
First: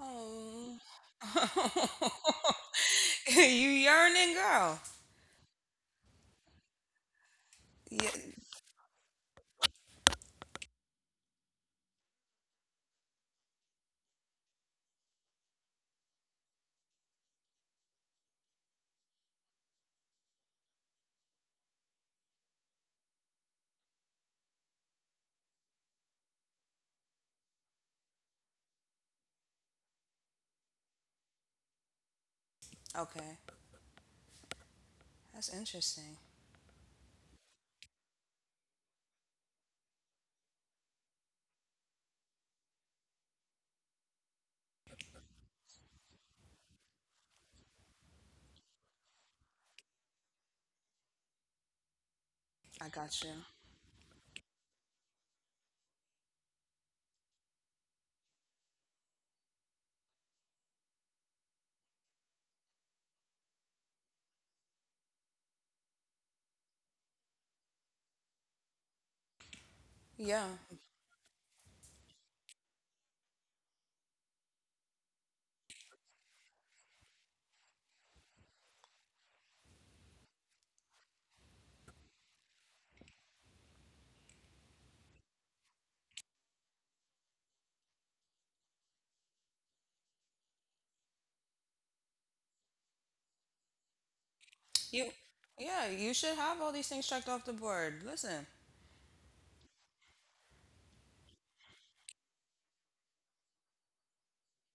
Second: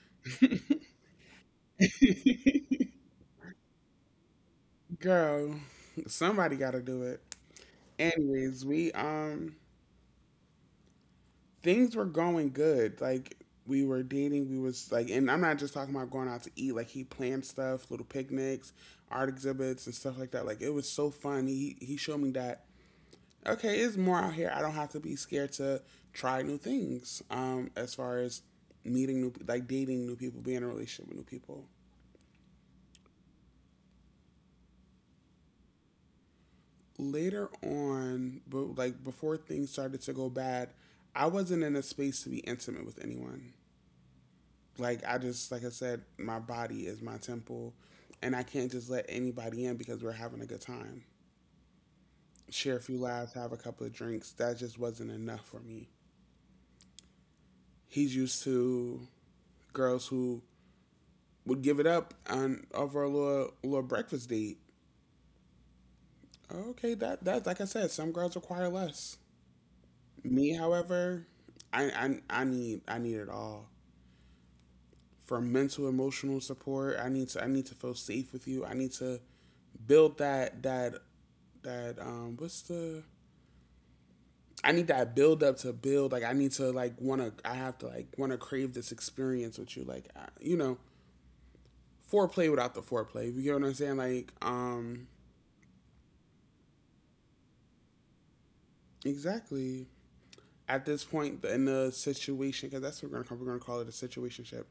S2: Oh. *laughs* you yearning girl.
S1: Girl, somebody gotta do it.
S2: Yeah.
S1: Anyways, we um things were going good. Like, we were dating, we was like, and I'm not just talking about going out to eat, like he planned stuff, little picnics, art exhibits and stuff like that. Like it was so fun. He he showed me that, okay, it's more out here. I don't have to be scared to try new things. Um, as far as meeting new, like dating new people, being in a relationship with new people.
S2: Okay. That's interesting.
S1: Later on, but like before things started to go bad, I wasn't in a space to be intimate with anyone. Like I just, like I said, my body is my temple and I can't just let anybody in because we're having a good time. Share a
S2: I
S1: few
S2: got you.
S1: laughs, have a couple of drinks. That just wasn't enough for me. He's used to girls who would give it up on over a little little breakfast date. Okay, that that's like I said, some girls require less.
S2: Yeah.
S1: Me, however, I, I I need I need it all. For mental emotional support. I need to I need to feel safe with you. I need to build that that that um what's the, I need that build up to build, like I need to, like, want to, I have to, like, want to crave this experience with you. Like, I, you know, foreplay without the foreplay. You get what I'm saying? Like
S2: You
S1: um
S2: Yeah, you should have all these things checked off the board. Listen.
S1: exactly. At this point in the situation, because that's what we're gonna call, we're gonna call it a situationship.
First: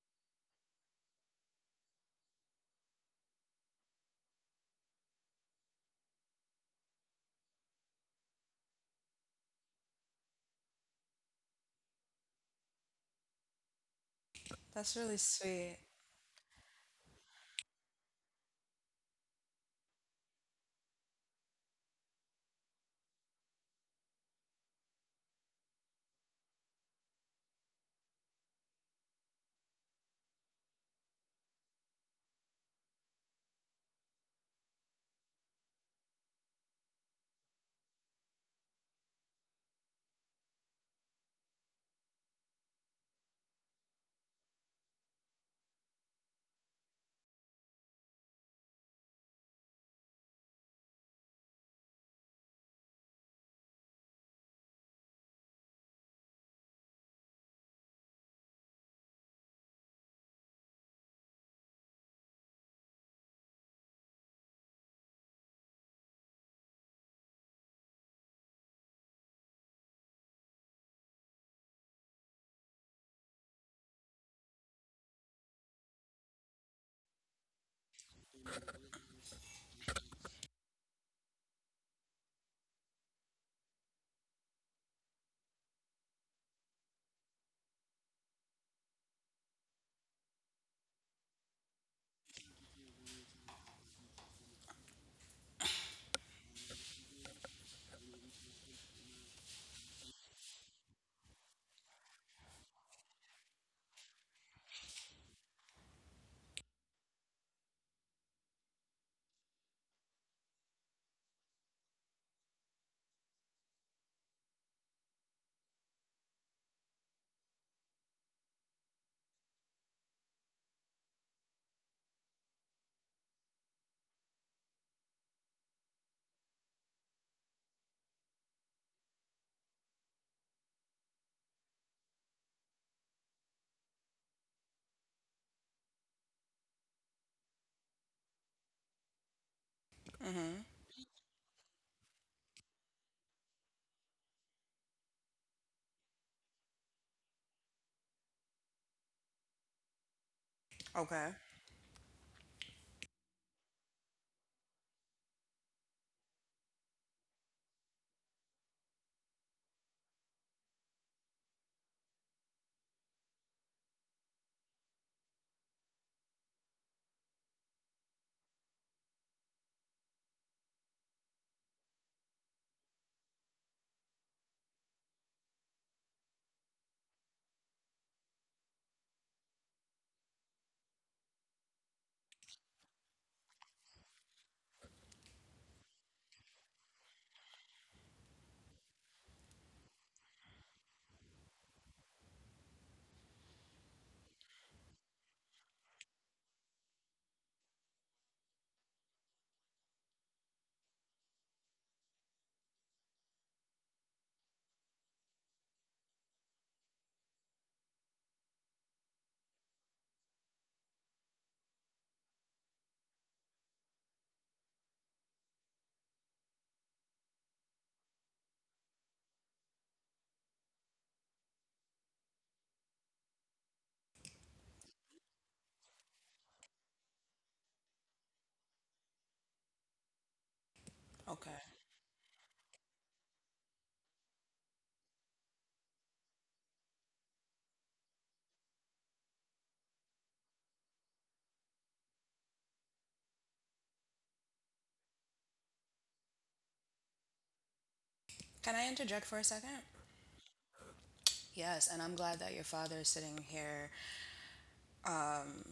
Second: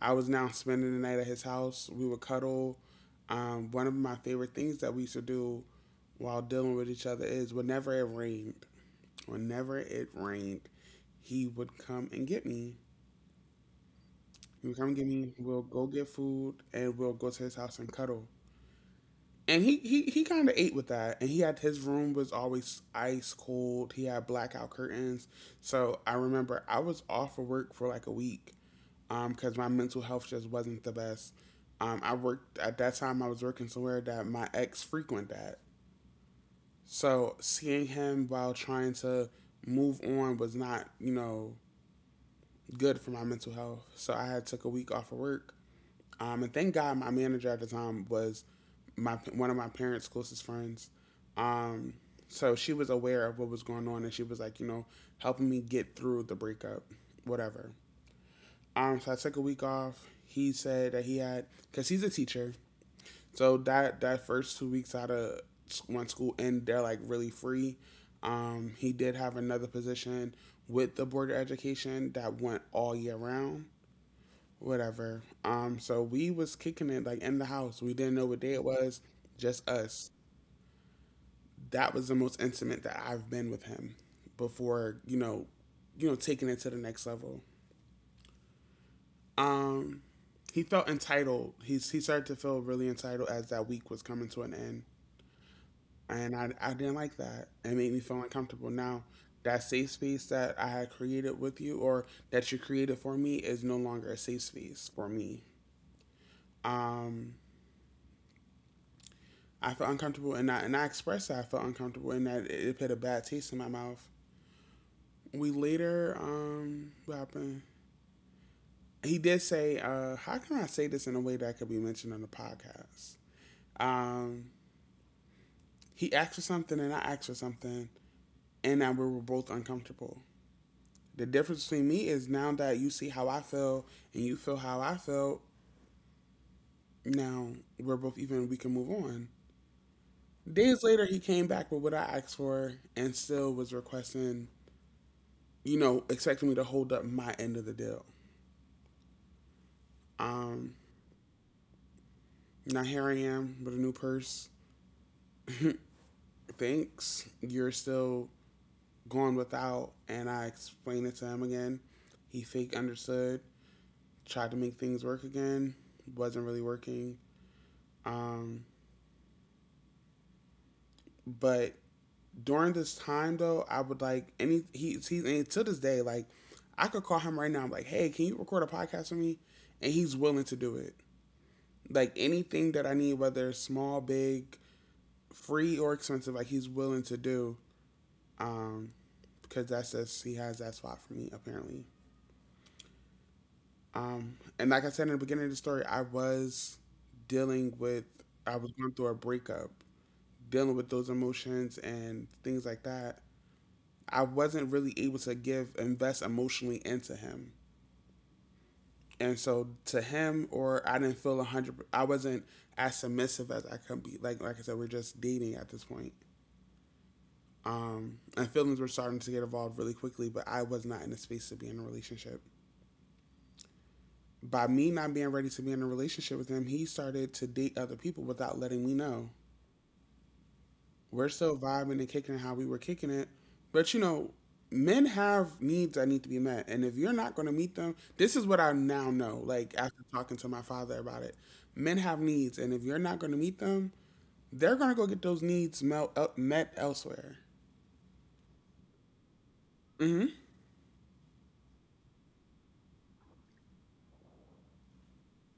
S1: I was now spending the night at his house. We would cuddle. Um, one of my favorite things that we used to do while dealing with each other is whenever it rained, whenever it rained, he would come and get me. He would come and
S2: That's
S1: get
S2: really
S1: me. We'll
S2: sweet.
S1: go get food and we'll go to his house and cuddle, and he he he kind of ate with that, and he had his room was always ice cold, he had blackout curtains. So I remember I was off of work for like a week, um because my mental health just wasn't the best. um I worked at that time I was working somewhere that my ex frequented at. So seeing him while trying to move on was not, you know, good for my mental health, so I had took a week off of work. Um, and thank God my manager at the time was my one of my parents' closest friends. Um, so she was aware of what was going on and she was like, you know, helping me get through the breakup, whatever. Um, so I took a week off. He said that he had, because he's a teacher. So that, that first two weeks out of one school and they're like really free. Um, he did have another position with the Board of Education that went all year round whatever. Um, so we was kicking it like in the house. We didn't know what day it was, just us. That was the most intimate that I've been with him before, you know, you know, taking it to the next level. Um, he felt entitled. He's he started to feel really entitled as that week was coming to an end, and I I didn't like that. It made me feel uncomfortable. Now that safe space that I had created with you, or that you created for me, is no longer a safe space for me. Um, I felt uncomfortable, and I and I expressed that I felt uncomfortable and that it, it put a bad taste in my mouth. We later um what happened? He did say, uh, how can I say this in a way that could be mentioned on the podcast? Um, he asked for something and I asked for something and that we were both uncomfortable. The difference between me is, now that you see how I feel and you feel how I felt, now we're both even, we can move on.
S2: Mm-hmm.
S1: Days later he came back with what I asked for and still was requesting, you know, expecting me to hold up my end of the deal. Um,
S2: Okay.
S1: now here I am with a new purse. Thanks. You're still going without. And I explained it to him again. He fake understood, tried to make things work again, wasn't really working. Um, but during this time though, I would like any he he and to this day, like I could call him right now, I'm like, hey, can you record a podcast for me? And he's willing to do it. Like anything that I need, whether it's small, big, free or expensive, like he's willing to do. Um, because that's just he has that spot for me apparently. Um, and like I said in the beginning of the story, I was dealing with I was going through a breakup, dealing with those emotions and things like that. I wasn't really able to give invest emotionally into him. And so to him or I didn't feel a hundred. I wasn't as submissive as I could be. Like like I said, we're just dating at this point. Um, and feelings were starting to get involved really quickly, but I was not in a space to be in a relationship. By me not being ready to be in a relationship with him, he started to date other people without letting me know. We're
S2: Okay.
S1: still vibing and kicking it how we were kicking it. But you know, men have needs that need to be met. And if you're not going to meet them, this is what I now know, like after talking to my father about it. Men have needs. And if you're not going to meet them, they're going to go get those needs mel- el- met elsewhere.
S2: Can I interject for a second?
S1: Mm
S2: Yes, and I'm glad that your father is sitting here, um,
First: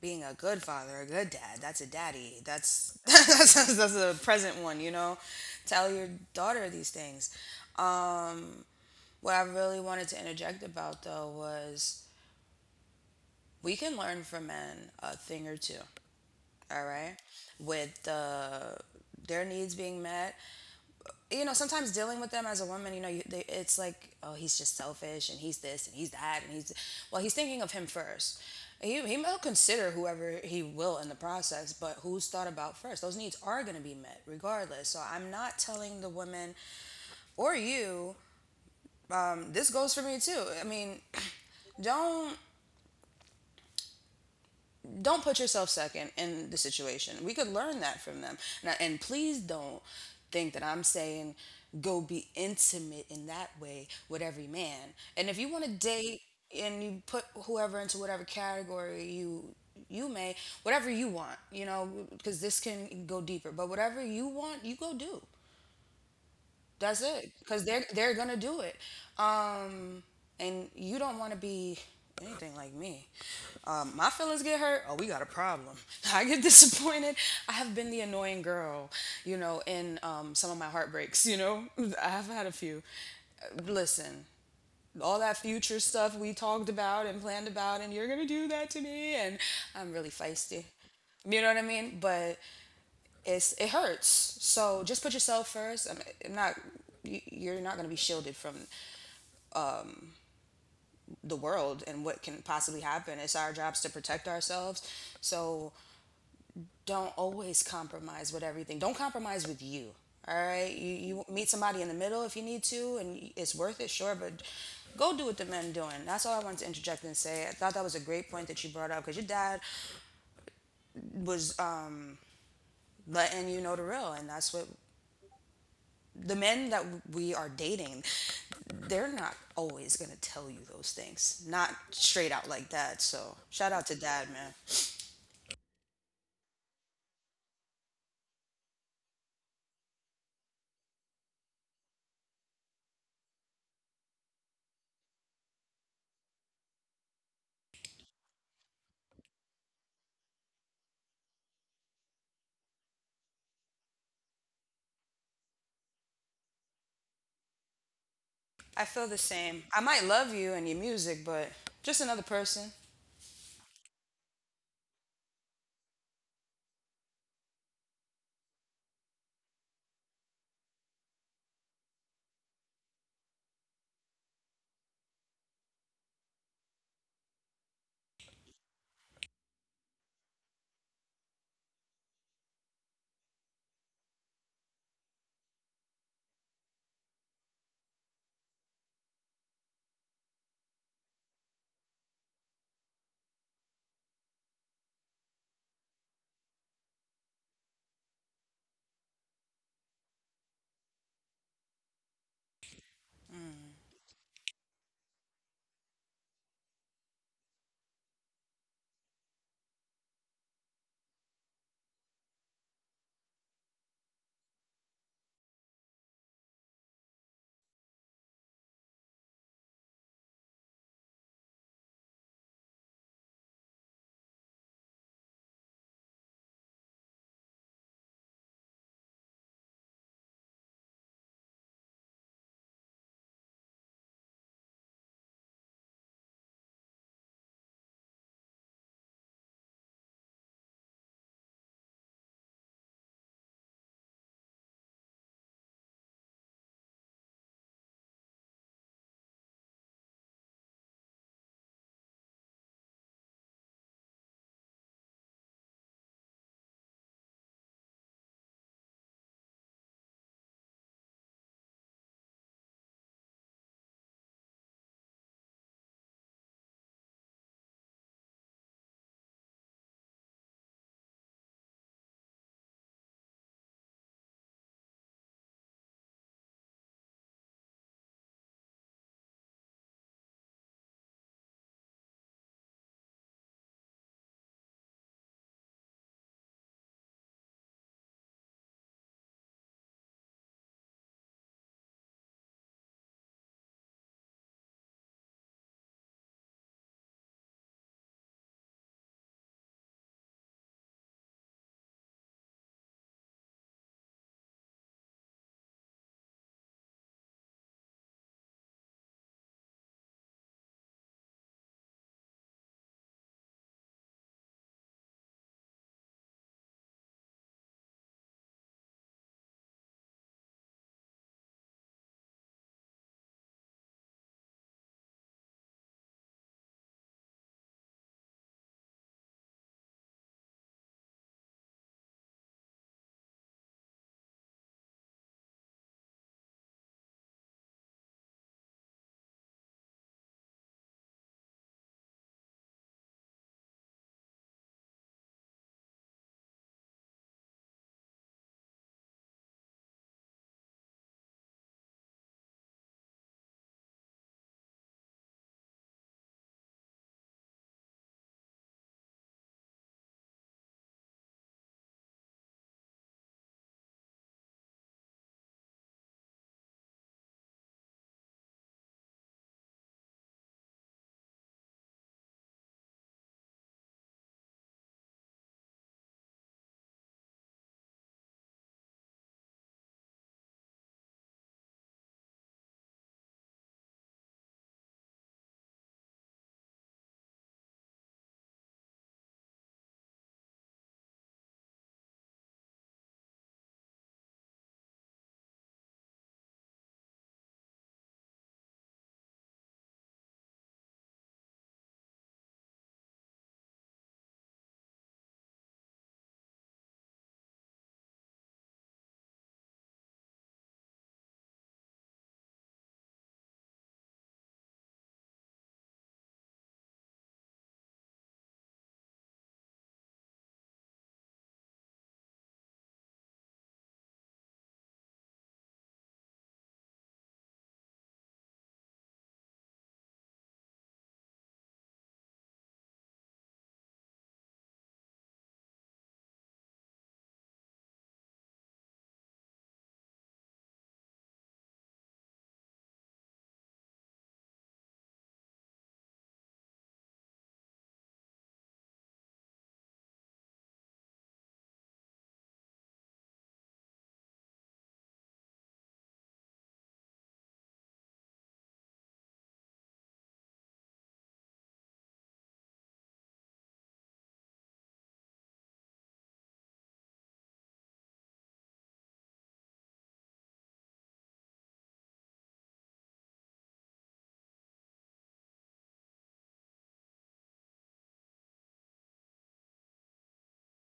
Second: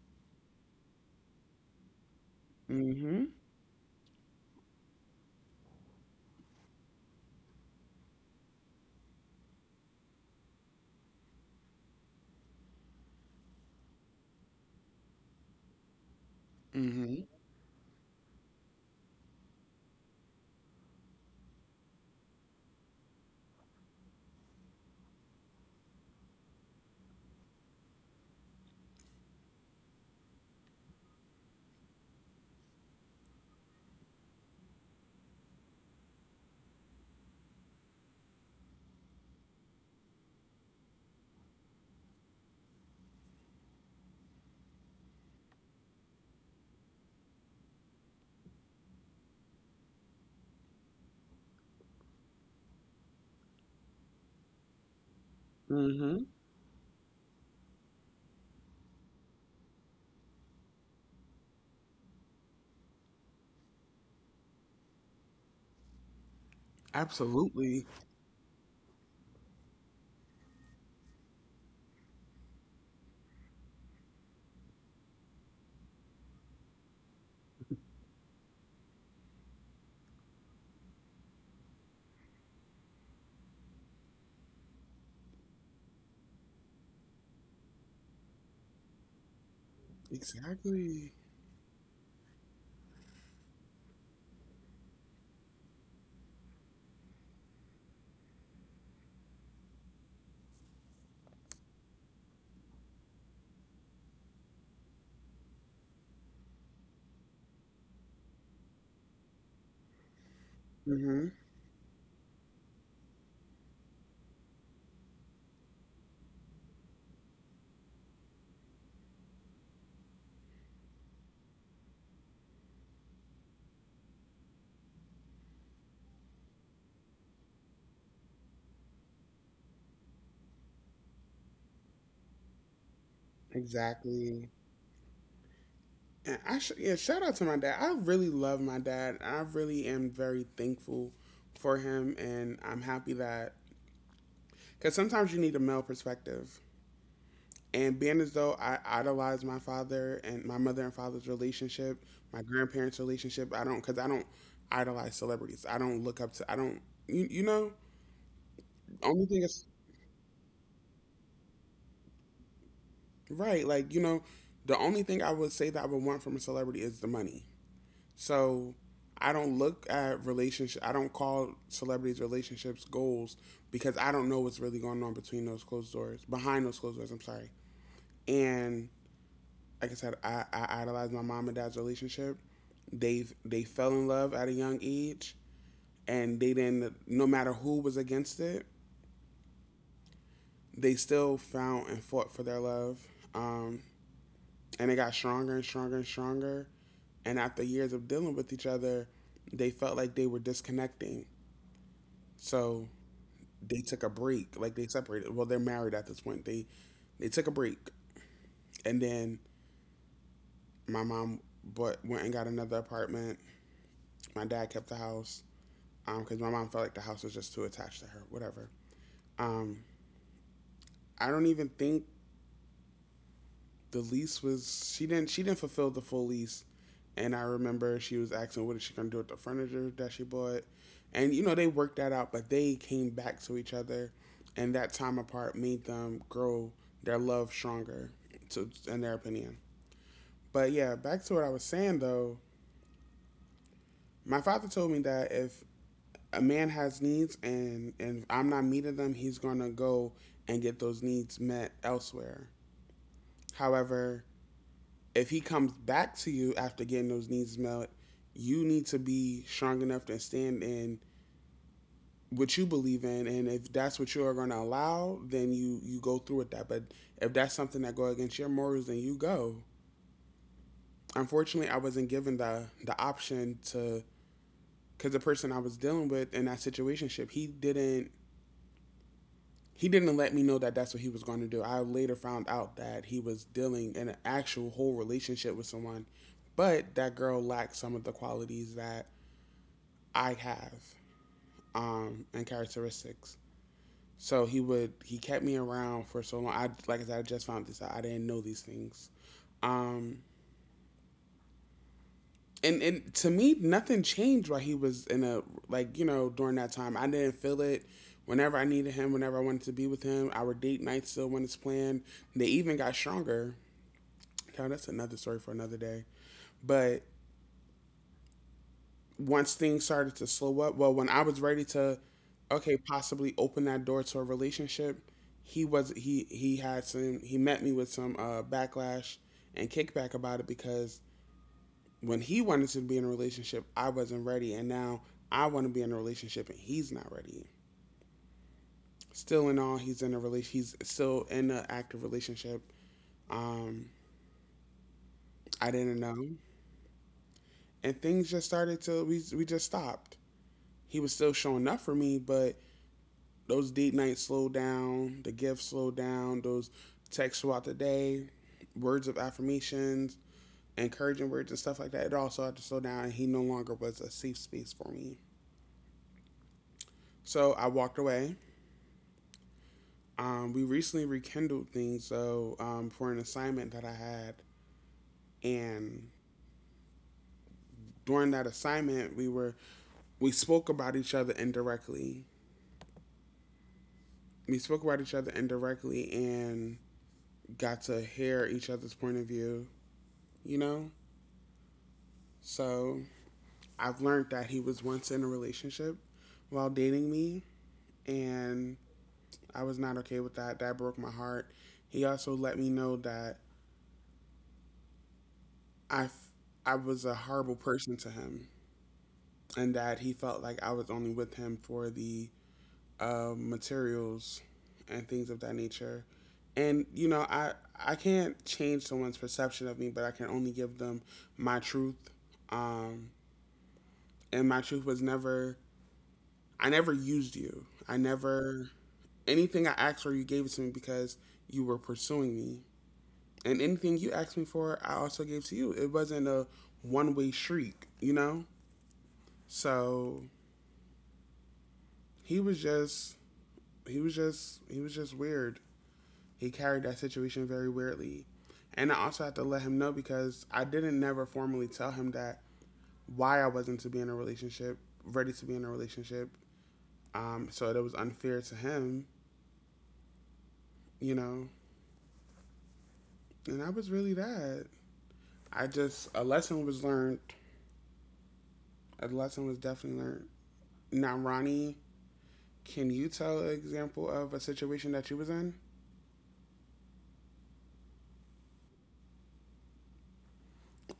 S2: being a good father, a good dad. That's a daddy.
S1: hmm.
S2: That's
S1: Mm
S2: *laughs*
S1: hmm.
S2: that's, that's a present one, you know. Tell your daughter these things. Um, what I really wanted to interject about though was we can learn from men a thing or two, all
S1: Mm hmm.
S2: right, with uh, their needs being met, you know, sometimes dealing with them as a woman, you know, you, they, it's like, oh, he's just selfish and he's this and he's that and he's, well, he's thinking of him first. He, he will consider whoever he will in the process, but who's thought about first? Those needs are going to be met regardless. So I'm not telling the women or you, um, this goes for me too. I mean, *clears throat* don't don't put yourself second in the situation. We could learn that from them. And, and please don't think that I'm saying go be intimate in that way with every man. And if you want to
S1: Mm hmm.
S2: date and you put whoever into whatever category you you may, whatever you want, you know, because this can go deeper. But whatever you want, you go do. That's it,
S1: Absolutely.
S2: because they're they're gonna do it, um, and you don't want to be anything like me. Um, my feelings get hurt. Oh, we got a problem. *laughs* I get disappointed. I have been the annoying girl, you know, in um, some of my heartbreaks. You know, *laughs* I've had a few. Uh, Listen, all that future stuff we talked about and planned about, and you're gonna do that to me, and I'm really feisty.
S1: Exactly.
S2: You know what I mean? But it's it hurts. So just put yourself first. I'm, I'm not. you- are not going to be shielded from the world and what can possibly happen. It's our jobs to protect ourselves. So don't always compromise with everything. Don't compromise with you. All right. You
S1: Hmm.
S2: you meet somebody in the middle if you need to, and it's worth it, sure. But go do what the men doing. That's all I wanted to interject and say. I thought that was a great point that you brought up because your dad was um, letting you know the real, and that's what the men that we are dating, they're not always going to tell you those things, not straight out like that. So shout out to dad,
S1: Exactly.
S2: man.
S1: And I sh- yeah, shout out to my dad. I really love my dad. I really am very thankful for him, and I'm happy that, because sometimes you need a male perspective. And being as though I idolize my father and my mother and father's relationship, my grandparents' relationship, I don't because I don't idolize celebrities. I don't look up to. I don't. You you know.
S2: I feel
S1: Only
S2: the
S1: thing is,
S2: same. I might love you and your music, but just another person.
S1: right. Like you know, the only thing I would say that I would want from a celebrity is the money. So I don't look at relationship. I don't call celebrities relationships goals because I don't know what's really going on between those closed doors, behind those closed doors. I'm sorry. And like I said, I, I idolized my mom and dad's relationship. They they fell in love at a young age, and they didn't. No matter who was against it, they still found and fought for their love. Um, and it got stronger and stronger and stronger. And after years of dealing with each other, they felt like they were disconnecting. So they took a break. Like they separated. Well, they're married at this point. They they took a break, and then my mom but went and got another apartment. My dad kept the house, um, because my mom felt like the house was just too attached to her. Whatever. Um, I don't even think the lease was, she didn't she didn't fulfill the full lease, and I remember she was asking what is she gonna do with the furniture that she bought, and you know they worked that out, but they came back to each other, and that time apart made them grow their love stronger, to in their opinion. But yeah, back to what I was saying though, my father told me that if a man has needs and and I'm not meeting them, he's gonna go and get those needs met elsewhere. However, if he comes back to you after getting those needs met, you need to be strong enough to stand in what you believe in, and if that's what you're going to allow, then you you go through with that. But if that's something that goes against your morals, then you go. Unfortunately, I wasn't given the the option to, because the person I was dealing with in that situation, he didn't, he didn't let me know that that's what he was going to do. I later found out that he was dealing in an actual whole relationship with someone, but that girl lacked some of the qualities that I have, um, and characteristics. So he would he kept me around for so long. I like I said, I just found this out. I didn't know these things. Um, and and to me, nothing changed while he was in a, like you know, during that time. I didn't feel it. Whenever I needed him, whenever I wanted to be with him, our date nights still when it's planned. They even got stronger. Now that's another story for another day. But once things started to slow up, well, when I was ready to, okay, possibly open that door to a relationship, he was he he had some he met me with some uh, backlash and kickback about it, because when he wanted to be in a relationship, I wasn't ready, and now I want to be in a relationship, and he's not ready. Still in all, he's in a relation. He's still in an active relationship. Um, I didn't know, and things just started to, we we just stopped. He was still showing up for me, but those date nights slow down, the gifts slow down, those texts throughout the day, words of affirmations, encouraging words and stuff like that. It also had to slow down, and he no longer was a safe space for me. So I walked away. Um, we recently rekindled things, so um, for an assignment that I had, and during that assignment, we were we spoke about each other indirectly. We spoke about each other indirectly, and got to hear each other's point of view. You know. So I've learned that he was once in a relationship while dating me, and I was not okay with that. That broke my heart. He also let me know that I, f- I was a horrible person to him, and that he felt like I was only with him for the uh, materials and things of that nature. And you know, I I can't change someone's perception of me, but I can only give them my truth. Um, and my truth was never, I never used you. I never, anything I asked for, you gave it to me because you were pursuing me. And anything you asked me for, I also gave to you. It wasn't a one way shriek, you know? So he was just he was just he was just weird. He carried that situation very weirdly. And I also had to let him know, because I didn't never formally tell him that why I wasn't to be in a relationship, ready to be in a relationship. Um, so it was unfair to him, you know. And that was really that. I just, a lesson was learned. A lesson was definitely learned. Now, Ronnie, can you tell an example of a situation that you was in?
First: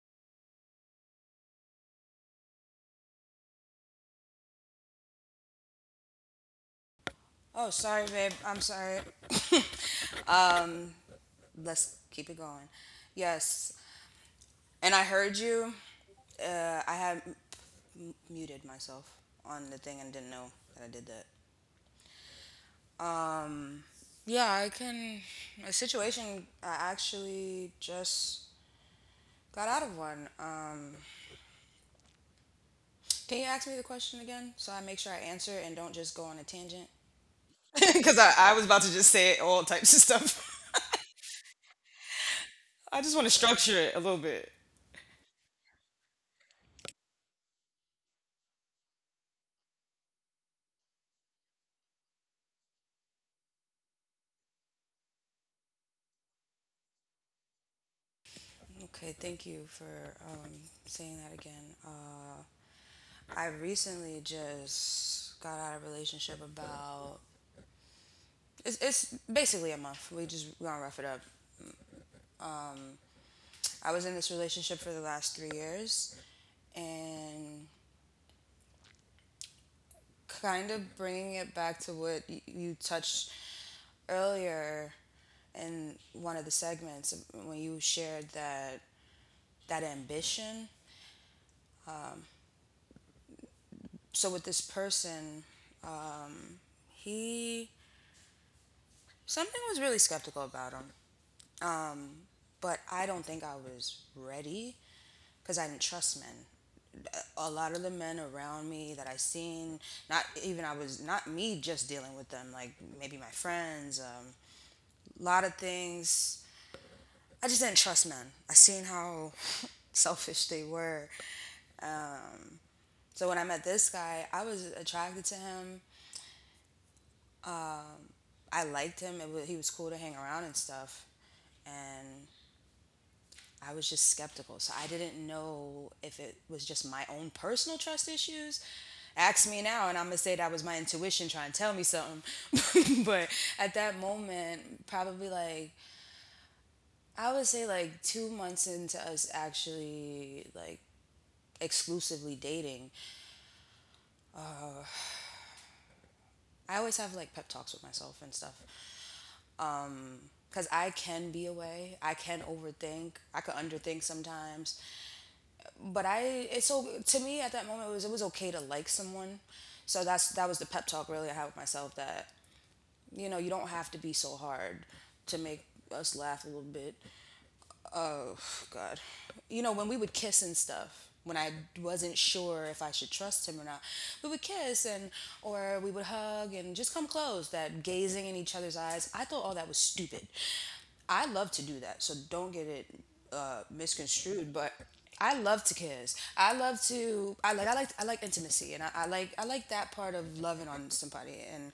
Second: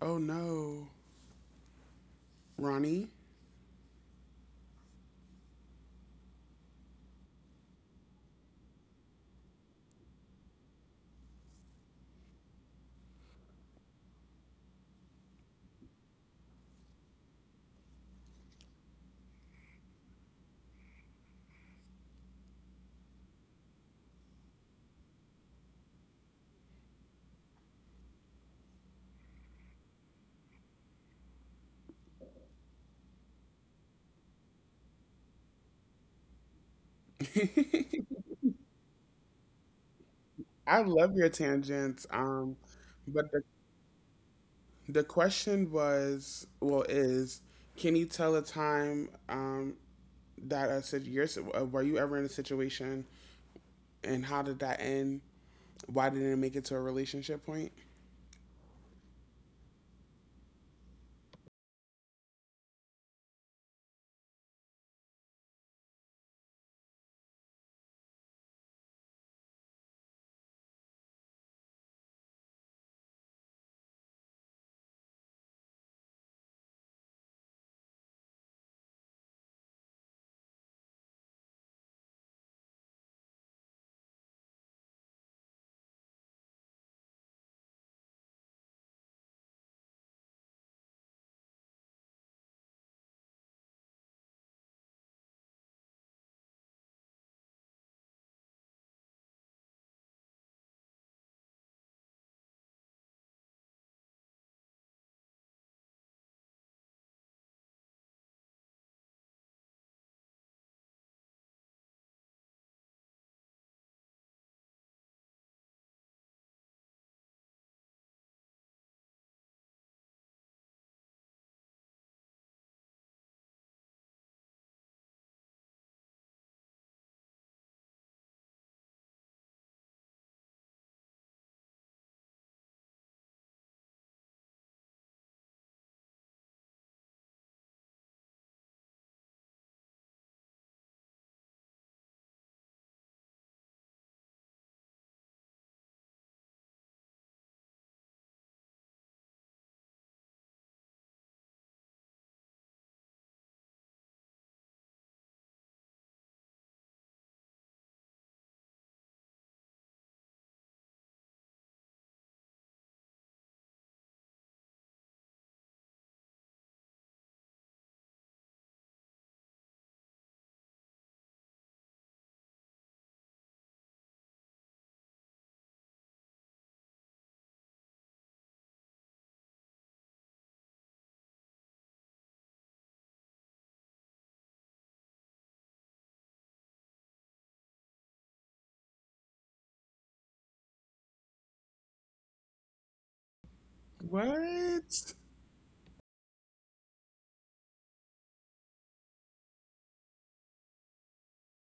S1: Oh no, Ronnie.
S2: Oh, sorry, babe, I'm sorry. *coughs* Let's keep it going. Yes, and I heard you. uh, I had muted myself on the thing and didn't know that I did that. Yeah, I can. A situation, I actually just got out of one. um Can you ask me the question again so I make sure I answer and don't just go on a tangent?
S1: I love your tangents. Um,
S2: I just want
S1: but the
S2: to hear it a little bit.
S1: the question was, well, is, can you tell a time um that a sit- your uh, were you ever in a situation and how did that end? Why didn't it make it to a relationship point?
S2: Okay, thank you for um, saying that again. Uh, I recently just got out of a relationship about, it's, it's basically a month. We just we're gonna rough it up. I was in this relationship for the last three years, and kind of bringing it back to what y- you touched earlier in one of the segments when you shared that, that ambition. So with this person, um, he, something was really skeptical about him, but I don't think I was ready because I didn't trust men. A lot of the men around me that I seen, not even I was not me just dealing with them, like maybe my friends, um, a lot of things. I just didn't trust men. I seen how *laughs* selfish they were. So when I met this guy, I was attracted to him, I liked him. It was, he was cool to hang around and stuff. And I was just skeptical. So I didn't know if it was just my own personal trust issues. Ask me now, and I'm gonna say that was my intuition trying to tell me something. *laughs* But at that moment, probably like I would say like two months into us actually like exclusively dating, I always have like pep talks with myself and stuff. Um, because I can be away. I can overthink. I could underthink sometimes. But I, it's so, to me at that moment it was, it was okay to like someone. So that's, that was the pep talk really I had with myself, that you know you don't have to be so hard to make us laugh a little bit. Oh god. You know, when we would kiss and stuff, when I wasn't sure if I should trust him or not, we would kiss and, or we would hug and just come close, that gazing in each other's eyes, I thought all that was stupid. I love to do that, so don't get it uh, misconstrued, but
S1: What?
S2: I love to kiss, I love to, i like i like I like intimacy and i, I like, i like that part of loving on somebody, and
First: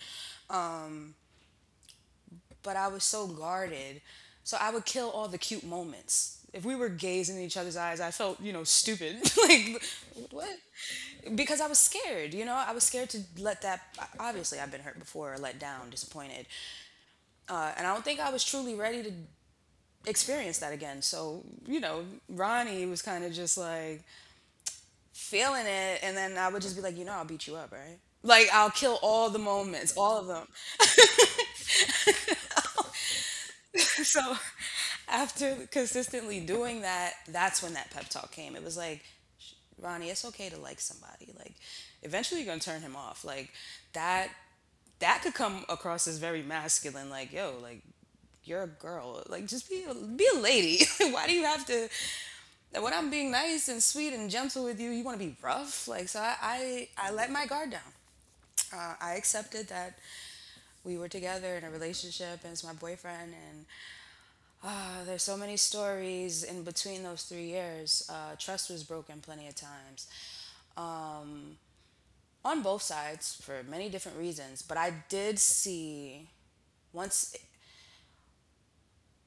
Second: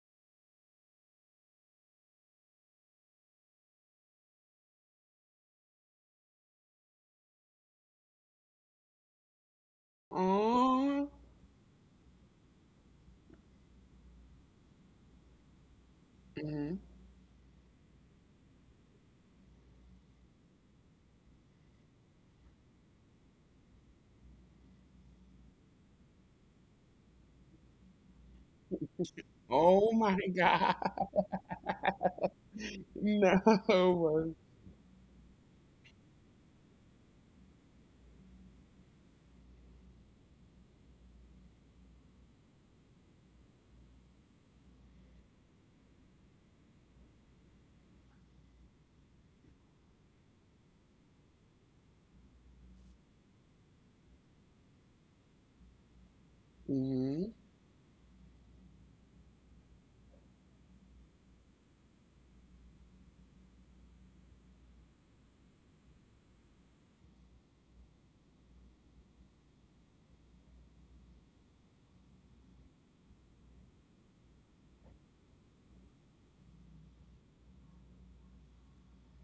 S2: but I was so guarded. So I would kill all the cute moments. If we were gazing in each other's eyes, I felt, you know, stupid. *laughs* Like, what?
S1: Oh.
S2: Because I was scared, you know? I was scared to let that. Obviously, I've been hurt before, let down, disappointed.
S1: Mhm.
S2: Uh, and I don't think I was truly ready to experience that again. So, you know, Ronnie was kind of just like feeling it. And then I would just be like, you know, I'll beat you up, right? Like, I'll kill all the moments,
S1: Oh
S2: all
S1: my
S2: of them.
S1: God. *laughs* No.
S2: So. *laughs* After consistently doing that, that's when that pep talk came. It was like, Ronnie, it's okay to like somebody. Like, eventually you're gonna turn him off. Like that that could come across as very masculine. Like, yo, like you're a girl. Like, just be a, be a lady. *laughs* Why do you have to? Like, when I'm being nice and sweet and gentle with you, you want to be rough. Like, so I I, I let
S1: Hmm.
S2: my guard down. Uh, I accepted that we were together in a relationship and it's my boyfriend, and uh, there's so many stories in between those three years. Uh, trust was broken plenty of times on both sides for many different reasons. But I did see once,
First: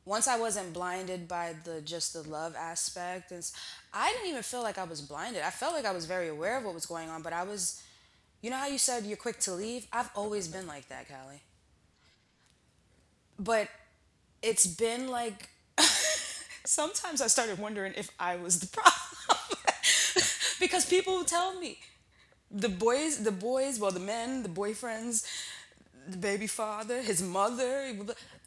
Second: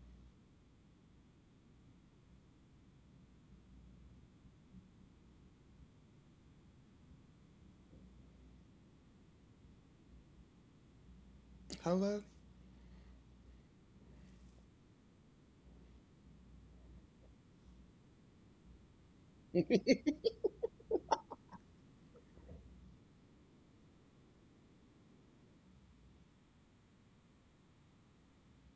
S2: once I wasn't blinded by the just the love aspect, and s- I didn't even feel like I was blinded. I felt like I was very aware of what was going on, but I was. You know how you said you're quick to leave? I've always been like that, Callie.
S1: Hello.
S2: But it's been like, sometimes I started wondering if I was the problem *laughs* because people would tell me the boys, the boys, well, the men, the boyfriends, the baby father, his mother,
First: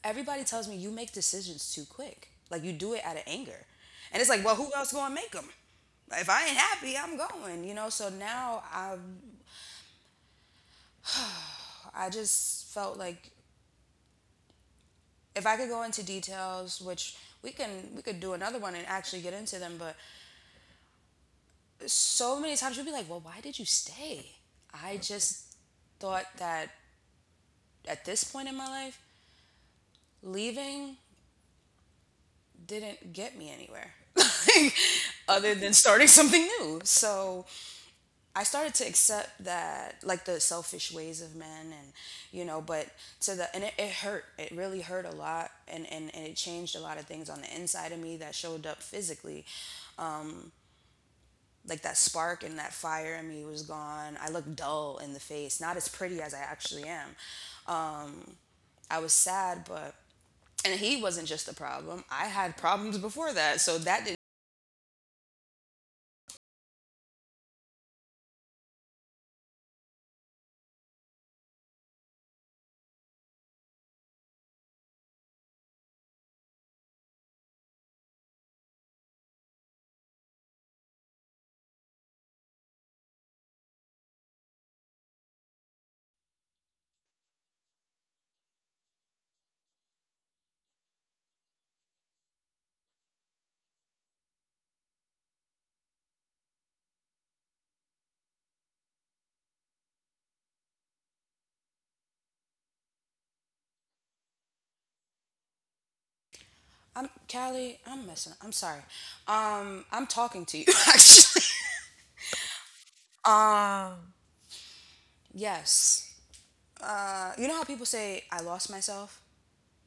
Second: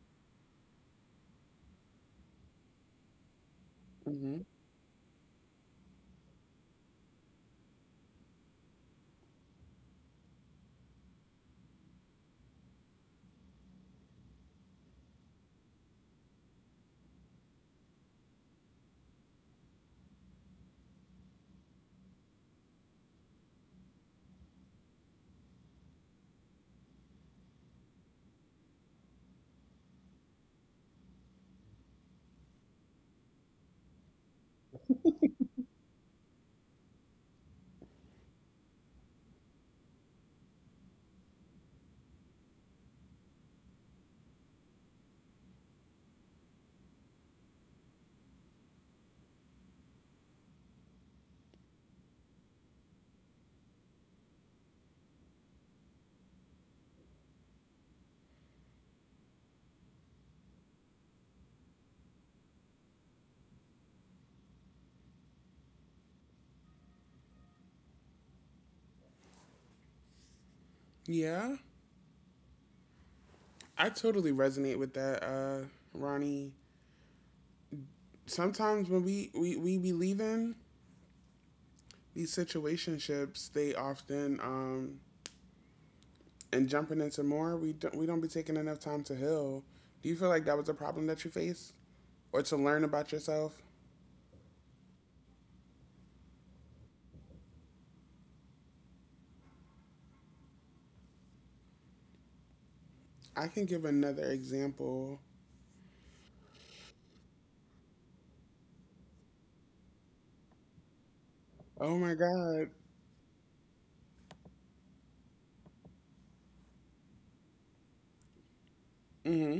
S2: everybody tells me you make decisions too quick. Like you do it out of anger. And it's
S1: Hmm.
S2: like, well, who else gonna make them? If I ain't happy, I'm going, you know? So now I, I just felt like if I could go into details, which we can, we could do another one and actually get into them. But so many times you'll be like, well, why did you stay? I just thought that at this point in my life, leaving didn't get me anywhere *laughs* like, other than starting something new. So I started to accept that, like, the selfish ways of men, and you know, but to the, and it, it hurt, it really hurt a lot, and, and and it changed a lot of things on the inside of me that showed up physically. Like that spark and that fire in me was gone. I looked dull in the face, not as pretty as I actually am. um I was sad, but and he wasn't just the problem, I had problems before that, so that didn't.
S1: Yeah. I totally resonate with that, uh, Ronnie. Sometimes when we, we, we be leaving these situationships, they often, um, and jumping into more, we don't, we don't be taking enough time to heal. Do you feel like that was a problem that you faced or to learn about yourself? I can give another example.
S2: I'm Callie. I'm messing. I'm sorry. Um, I'm talking to you *laughs* actually.
S1: Oh my God.
S2: Um, Yes. Uh, you know how people say I lost myself?
S1: Hmm.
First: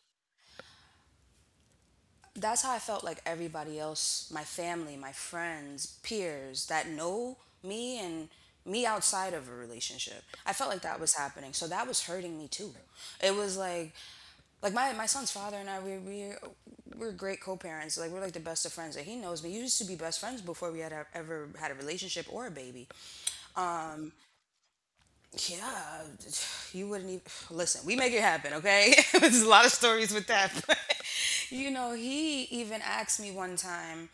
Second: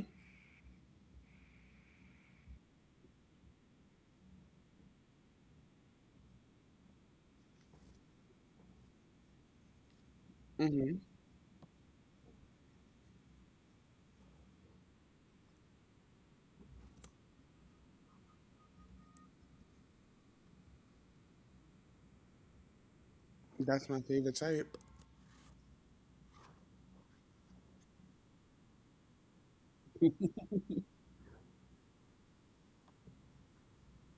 S2: That's how I felt. Like everybody else, my family, my friends, peers that know me and me outside of a relationship. I felt like
S1: Hmm.
S2: that was happening. So that was hurting me too. It was like like my, my son's father and I, we we we're great co-parents. Like we're like the best of friends. Like he knows me. We used to be best friends before we had a, ever had a relationship or a baby.
S1: That's my favorite type.
S2: Yeah, you wouldn't even listen. We make it happen, okay? *laughs* There's a lot of stories with that. *laughs* But, you know, he even asked me one time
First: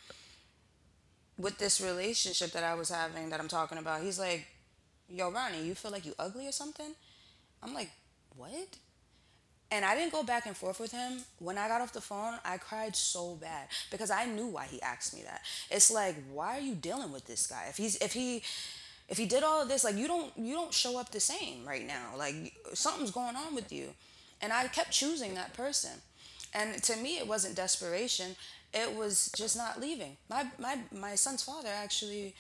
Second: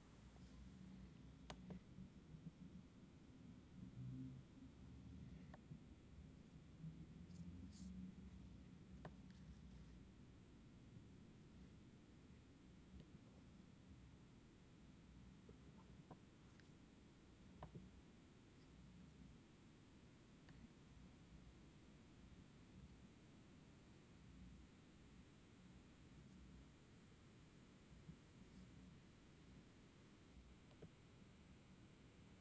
S2: with this relationship that I was having that I'm talking about. He's like, "Yo, Ronnie, you feel like you ugly or something?" I'm like, "What?" And I didn't go back and forth with him. When I got off the phone, I cried so bad because I knew why he asked me that. It's like, why are you dealing with this guy? If he's if he if he did all of this, like you don't you don't show up the same right now. Like something's going on with you. And I kept choosing that person. And to me it wasn't desperation. It was just not leaving. My my my son's father actually,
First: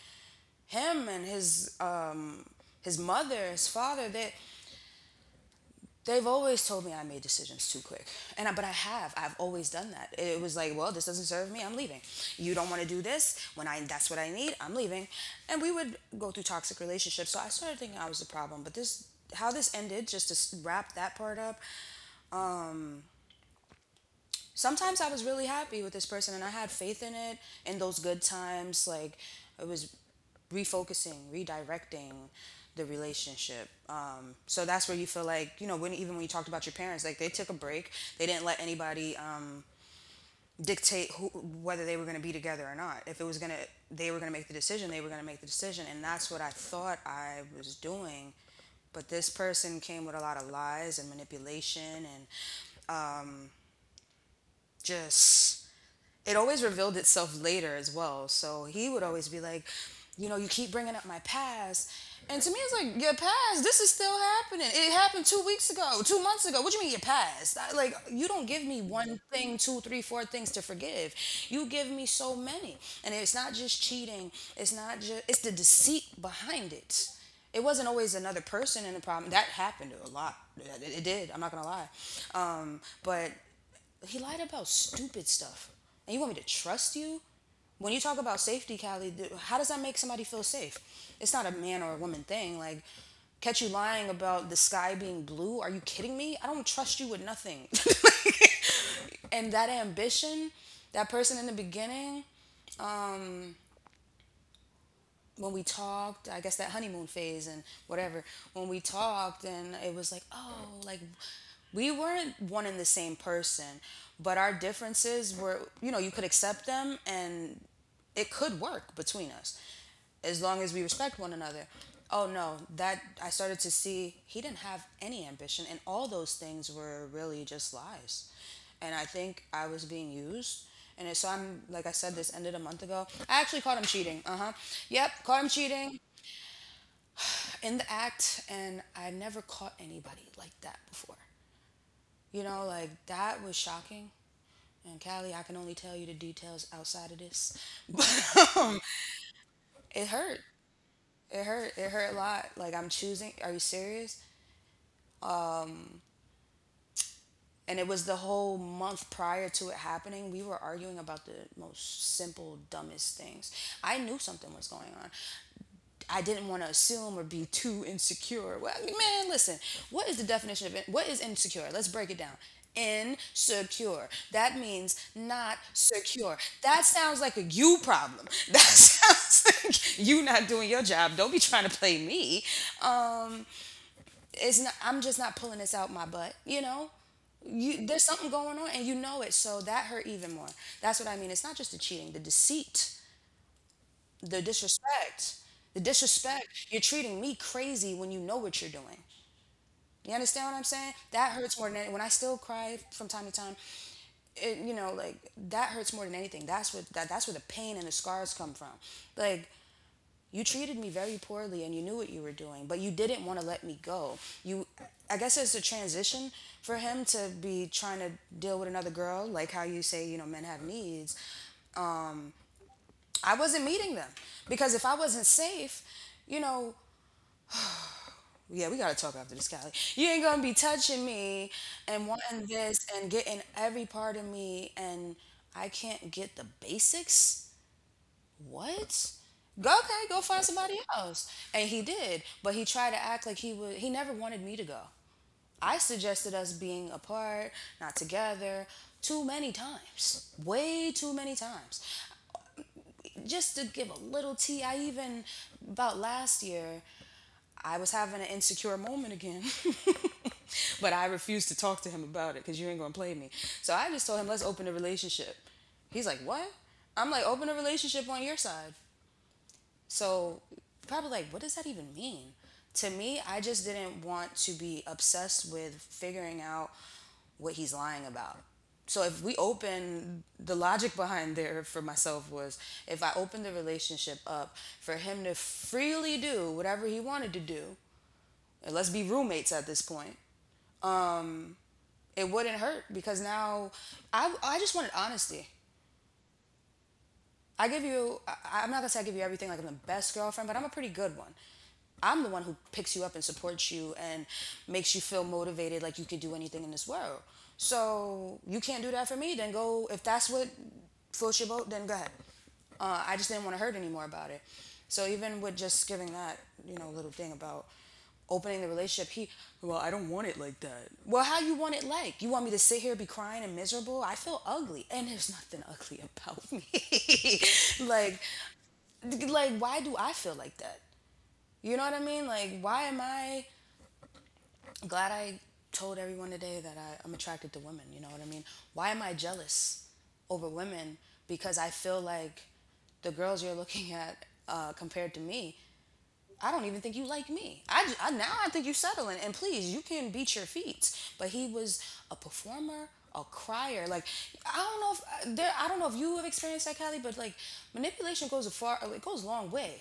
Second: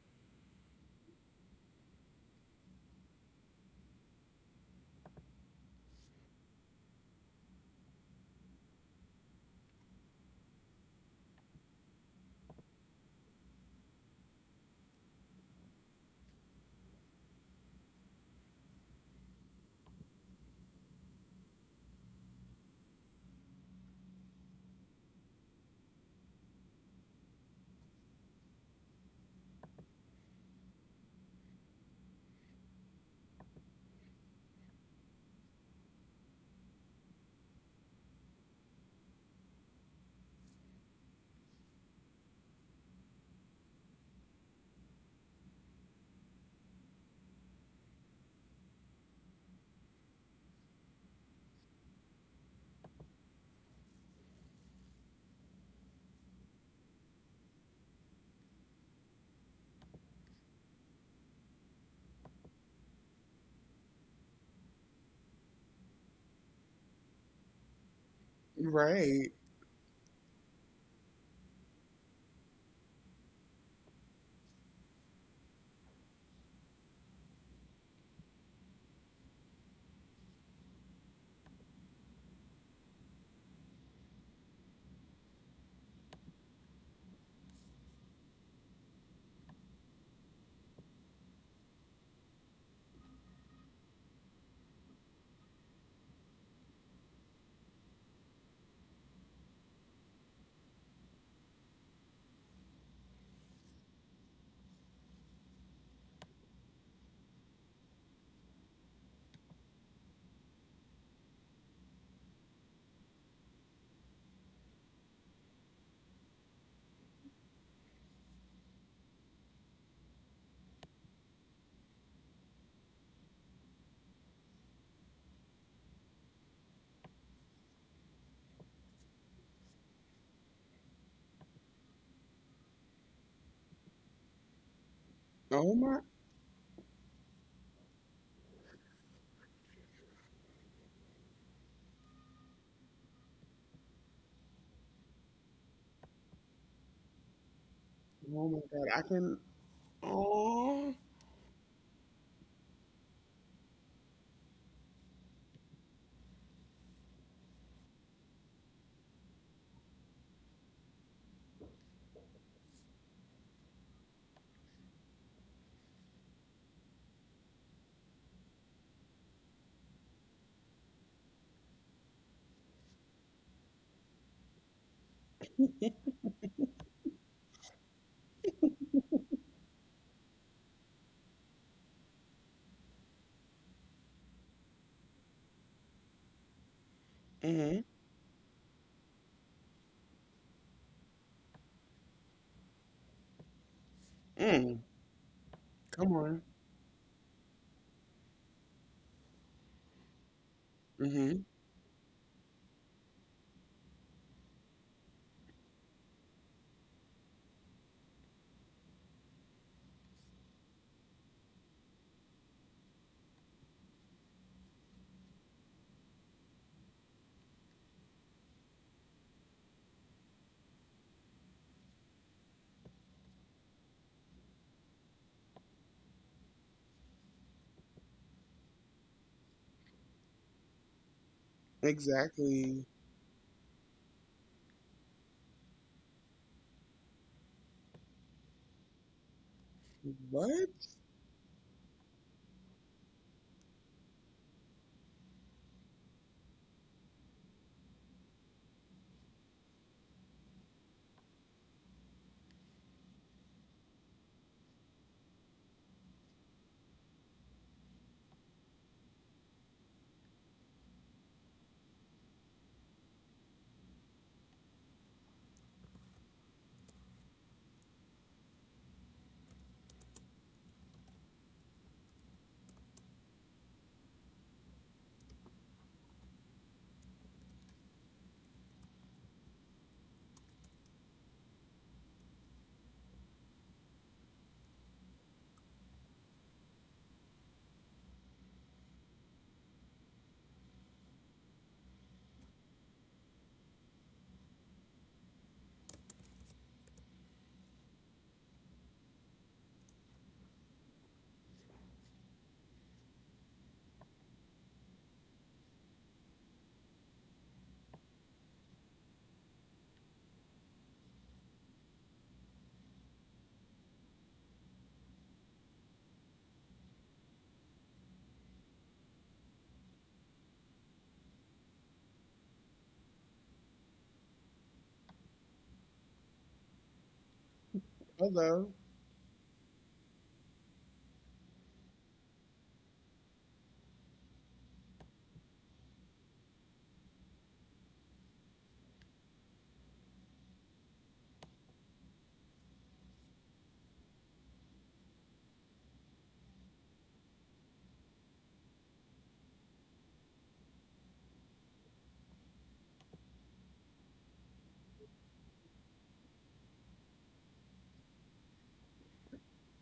S2: him and his um his mother, his father, they they've always told me I made decisions too quick. And I, but I have. I've always done that. It was like, well, this doesn't serve me. I'm leaving. You don't want to do this. When I That's what I need, I'm leaving. And we would go through toxic relationships. So I started thinking I was the problem, but this, how this ended, just to wrap that part up, sometimes I was really happy with this person and I had faith in it in those good times. Like, it was refocusing, redirecting the relationship. Um, so that's where you feel like, you know, when, even when you talked about your parents, like, they took a break. They didn't let anybody um, dictate who, whether they were going to be together or not. If it was going to, they were going to make the decision, they were going to make the decision. And that's what I thought I was doing. But this person came with a lot of lies and manipulation, and just it always revealed itself later as well. So he would always be like, you know, you keep bringing up my past. And to me, it's like, your past? This is still happening. It happened two weeks ago, two months ago. What do you mean, your past? I- like, you don't give me one
S1: Right.
S2: thing, two, three, four things to forgive. You give me so many. And it's not just cheating, it's not just, it's the deceit behind it. It wasn't always another person in the problem. That happened a lot. It did. I'm not going to lie. Um, but he lied about stupid stuff. And you want me to trust you? When you talk about safety, Callie, how does that make somebody feel safe? It's not a man or a woman thing. Like, catch you lying about the sky being blue? Are you kidding me? I don't trust you with nothing. *laughs* And that ambition, that person in the beginning, when we talked, I guess that honeymoon phase and whatever, when we talked, and it was like, oh, like, we weren't one and the same person, but our differences were, you know, you could accept them and it could work between us as long as we respect one another. Oh no, that I started to see he didn't have any ambition, and all those things were really just lies. And I think I was being used. And so, I'm like I said, this ended a month ago. I actually caught him cheating. Uh huh. Yep, caught him
S1: Oh
S2: cheating
S1: my.
S2: in the act, and I never caught anybody like that before. You know, like, that was shocking. And Callie, I can only tell you the details outside of this, *laughs* but
S1: Oh my
S2: um,
S1: God. I can.
S2: it hurt.
S1: Oh.
S2: It hurt. It hurt a lot. Like, I'm choosing. Are you serious? And it was the whole month prior to it happening. We were arguing about the most simple, dumbest things. I knew something was going on. I didn't want to assume or be too insecure. Well, man, listen. What is the definition of it? What is insecure? Let's break it down. Insecure. That means not secure. That sounds like a you problem. *laughs* That sounds like you not doing your job. Don't be trying to play me. Um, it's not, I'm just not pulling this out my butt, you know.
S1: Mm-hmm.
S2: You There's something going on and you know it, so that hurt even more. That's what I mean, it's not just the cheating, the deceit, the
S1: Mm.
S2: disrespect the
S1: Come on.
S2: disrespect. You're treating me crazy when you know what you're doing. You understand what I'm saying? That
S1: Mm-hmm.
S2: hurts more than any- when I still cry from time to time. It, you know, like, that hurts more than anything. That's what that, that's where the pain and the scars come from. Like, you treated me very poorly and you knew what you were doing, but you didn't want to let me go. You I guess it's a transition for him to be trying to deal with another girl, like how you say, you know, men have needs. I wasn't meeting them because if I wasn't safe, you know, yeah, we gotta talk after this, Callie. You ain't gonna be touching me and wanting this
S1: Exactly.
S2: and getting every part of me, and I can't get the basics. What? Go, okay, go find somebody
S1: What?
S2: else. And he did, but he tried to act like he would. He never wanted me to go. I suggested us being apart, not together, too many times, way too many times. Just to give a little tea, I even, about last year, I was having an insecure moment again. *laughs* But I refused to talk to him about it because you ain't gonna play me. So I just told him, let's open a relationship. He's like, what? I'm like, open a relationship on your side. So, probably like, what does that even mean? To me, I just didn't want to be obsessed with figuring out what he's lying about. So, if we open, the logic behind there for myself was, if I opened the relationship up for him to freely do whatever he wanted to do, and let's be roommates at this point, it wouldn't hurt because now I I just wanted honesty. I give you, I, I'm not gonna say I give you everything, like I'm the best girlfriend, but I'm a pretty good one. I'm the one who picks you up and supports you and makes you feel motivated, like you could do anything in this world. So you can't do that for me, then go, if that's what floats your boat, then go ahead. Uh, I just didn't want to hurt anymore about it. So even with just giving that, you know, little thing about opening the relationship, he, well, I don't want it like that. Well, how you want it? Like, you want me to sit here be crying and miserable? I feel ugly, and there's nothing ugly about me. *laughs* like
S1: Hello.
S2: like why do I feel like that? You know what I mean? Like, why am I, glad I told everyone today that I, I'm attracted to women, you know what I mean? Why am I jealous over women? Because I feel like the girls you're looking at, uh, compared to me, I don't even think you like me. I, I now I think you settling. And please, you can beat your feet. But he was a performer, a crier. Like, I don't know if uh, there. I don't know if you have experienced that, Callie. But like, manipulation goes a far. It goes a long way.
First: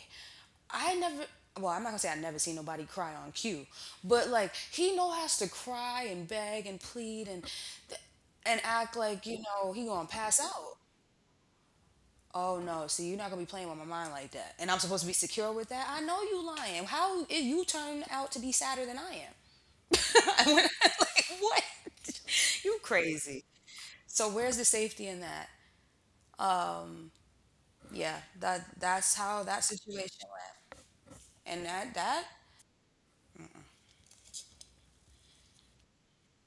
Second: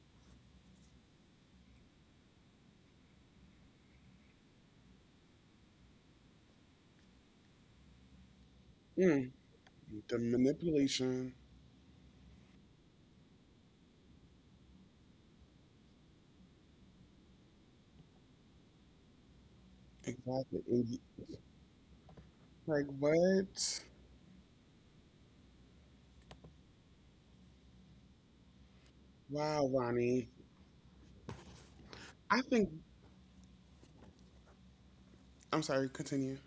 S2: I never. Well, I'm not gonna say I never seen nobody cry on cue, but like, he know has to cry and beg and plead and and act like,
S1: Mm.
S2: you know, he gonna
S1: The
S2: pass out.
S1: manipulation.
S2: Oh no, see, you're not gonna be playing with my mind like that. And I'm supposed to be secure with that. I know you lying. How if you turn out to be sadder than I am? *laughs* When
S1: Exactly. And
S2: I-
S1: y-
S2: like what? *laughs* You
S1: like
S2: crazy.
S1: what?
S2: So where's the safety in that? Yeah, that, that's how that
S1: Wow,
S2: situation
S1: Ronnie.
S2: went. And that that,
S1: I think. I'm sorry. Continue.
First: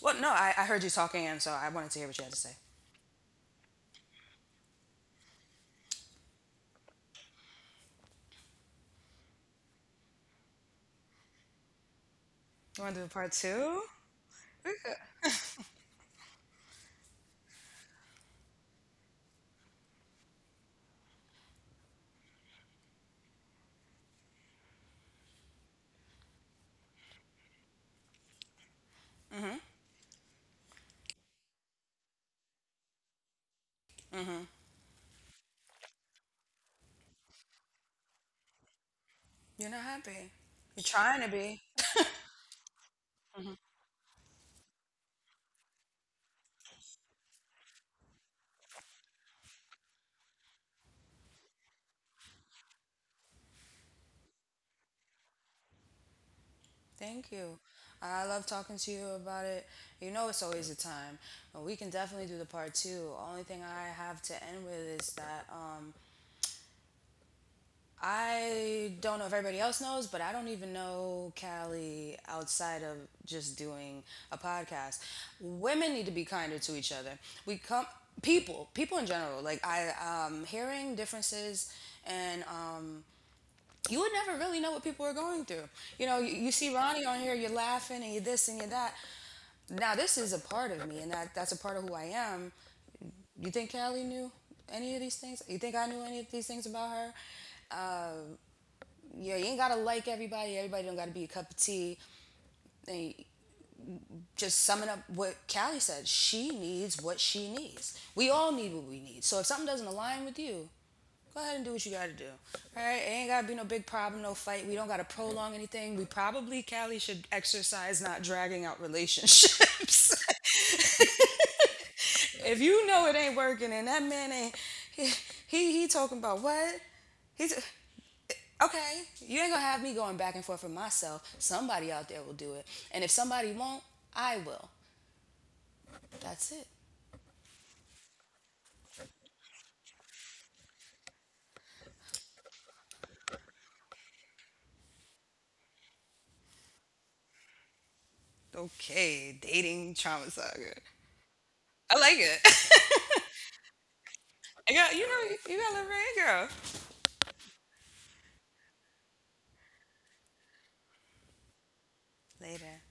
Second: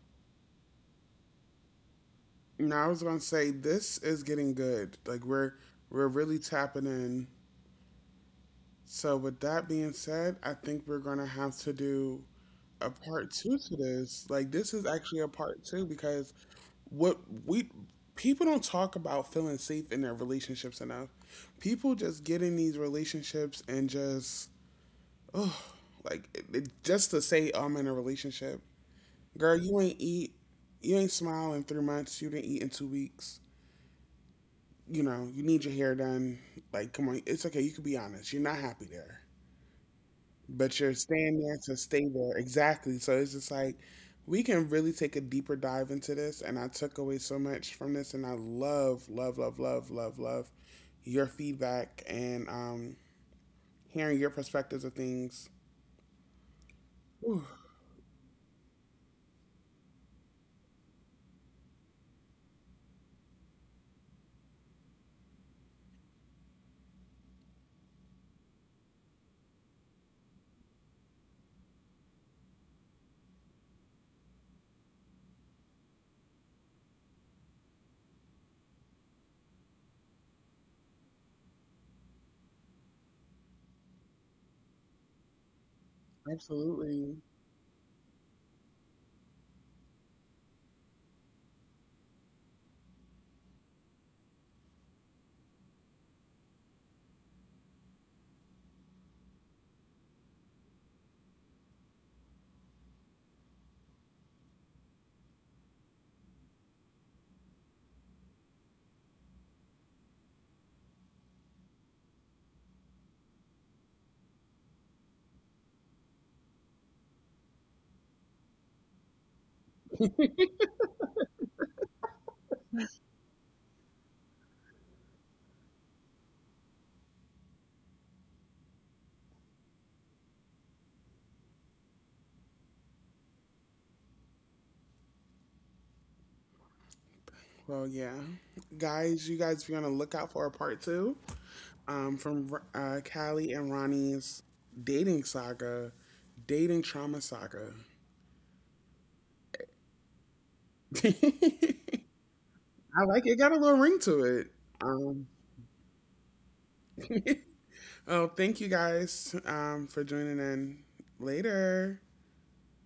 S2: well, no, I, I heard you talking, and so I wanted to hear what you had to say.
S1: No, I was gonna say this is getting good. Like we're we're really tapping in. So with that being said, I think we're gonna have to do
S2: You
S1: a
S2: want to do
S1: part
S2: part
S1: two to
S2: two?
S1: this. Like this is actually a part two because what we people don't talk about feeling safe in their relationships enough. People just get in these relationships and just, oh, like it, it- just to say, "Oh, I'm in a relationship, girl."
S2: Hmm.
S1: You ain't eat, you ain't smile in three months. You didn't eat in two weeks. You know you need your hair done. Like come on, it's okay. You can be honest. You're not happy there.
S2: You're not happy.
S1: But
S2: You're
S1: you're
S2: trying to
S1: staying there
S2: be.
S1: to stay there. Exactly. So it's just like, we can really take a deeper dive into this. And I took away so much from this, and I love, love, love, love, love, love your feedback and um, hearing your perspectives of things.
S2: Thank
S1: Whew,
S2: you. I love talking to you about it. You know, it's always a time. But we can definitely do the part two. Only thing I have to end with is that, um, I don't know if everybody else knows, but I don't even know Callie outside of just doing a podcast. Women need to be kinder to each other. We come, people, people in general. Like, I, um, hearing differences and um, you would never really know what people are going through. You know, you, you see Ronnie
S1: absolutely.
S2: on here, you're laughing and you're this and you're that. Now this is a part of me, and that, that's a part of who I am. You think Callie knew any of these things? You think I knew any of these things about her? Yeah, you ain't gotta like everybody. Everybody don't gotta be a cup of tea. And, just summing up what Callie said, she needs what she needs, we all need what we need. So if something doesn't align with you, go ahead and do what you gotta do. All right, it ain't gotta be no big problem, no fight. We don't gotta prolong anything. We probably, Callie should exercise not dragging out relationships. *laughs* If you know it ain't working, and that man ain't, he he, he talking about what? He's Okay. You ain't gonna have me going back and forth for myself. Somebody out there will do it, and if somebody won't, I will. That's it.
S1: Well, yeah, guys, you guys be on the lookout for a part two um, from uh, Callie and Ronnie's dating saga, dating trauma saga.
S2: Okay, dating trauma saga. I
S1: *laughs*
S2: like it. *laughs*
S1: I like it. It got a little ring to it.
S2: I, you
S1: Um,
S2: know, you got a little red girl.
S1: oh, thank you guys um, for joining in. Later.
S2: Later.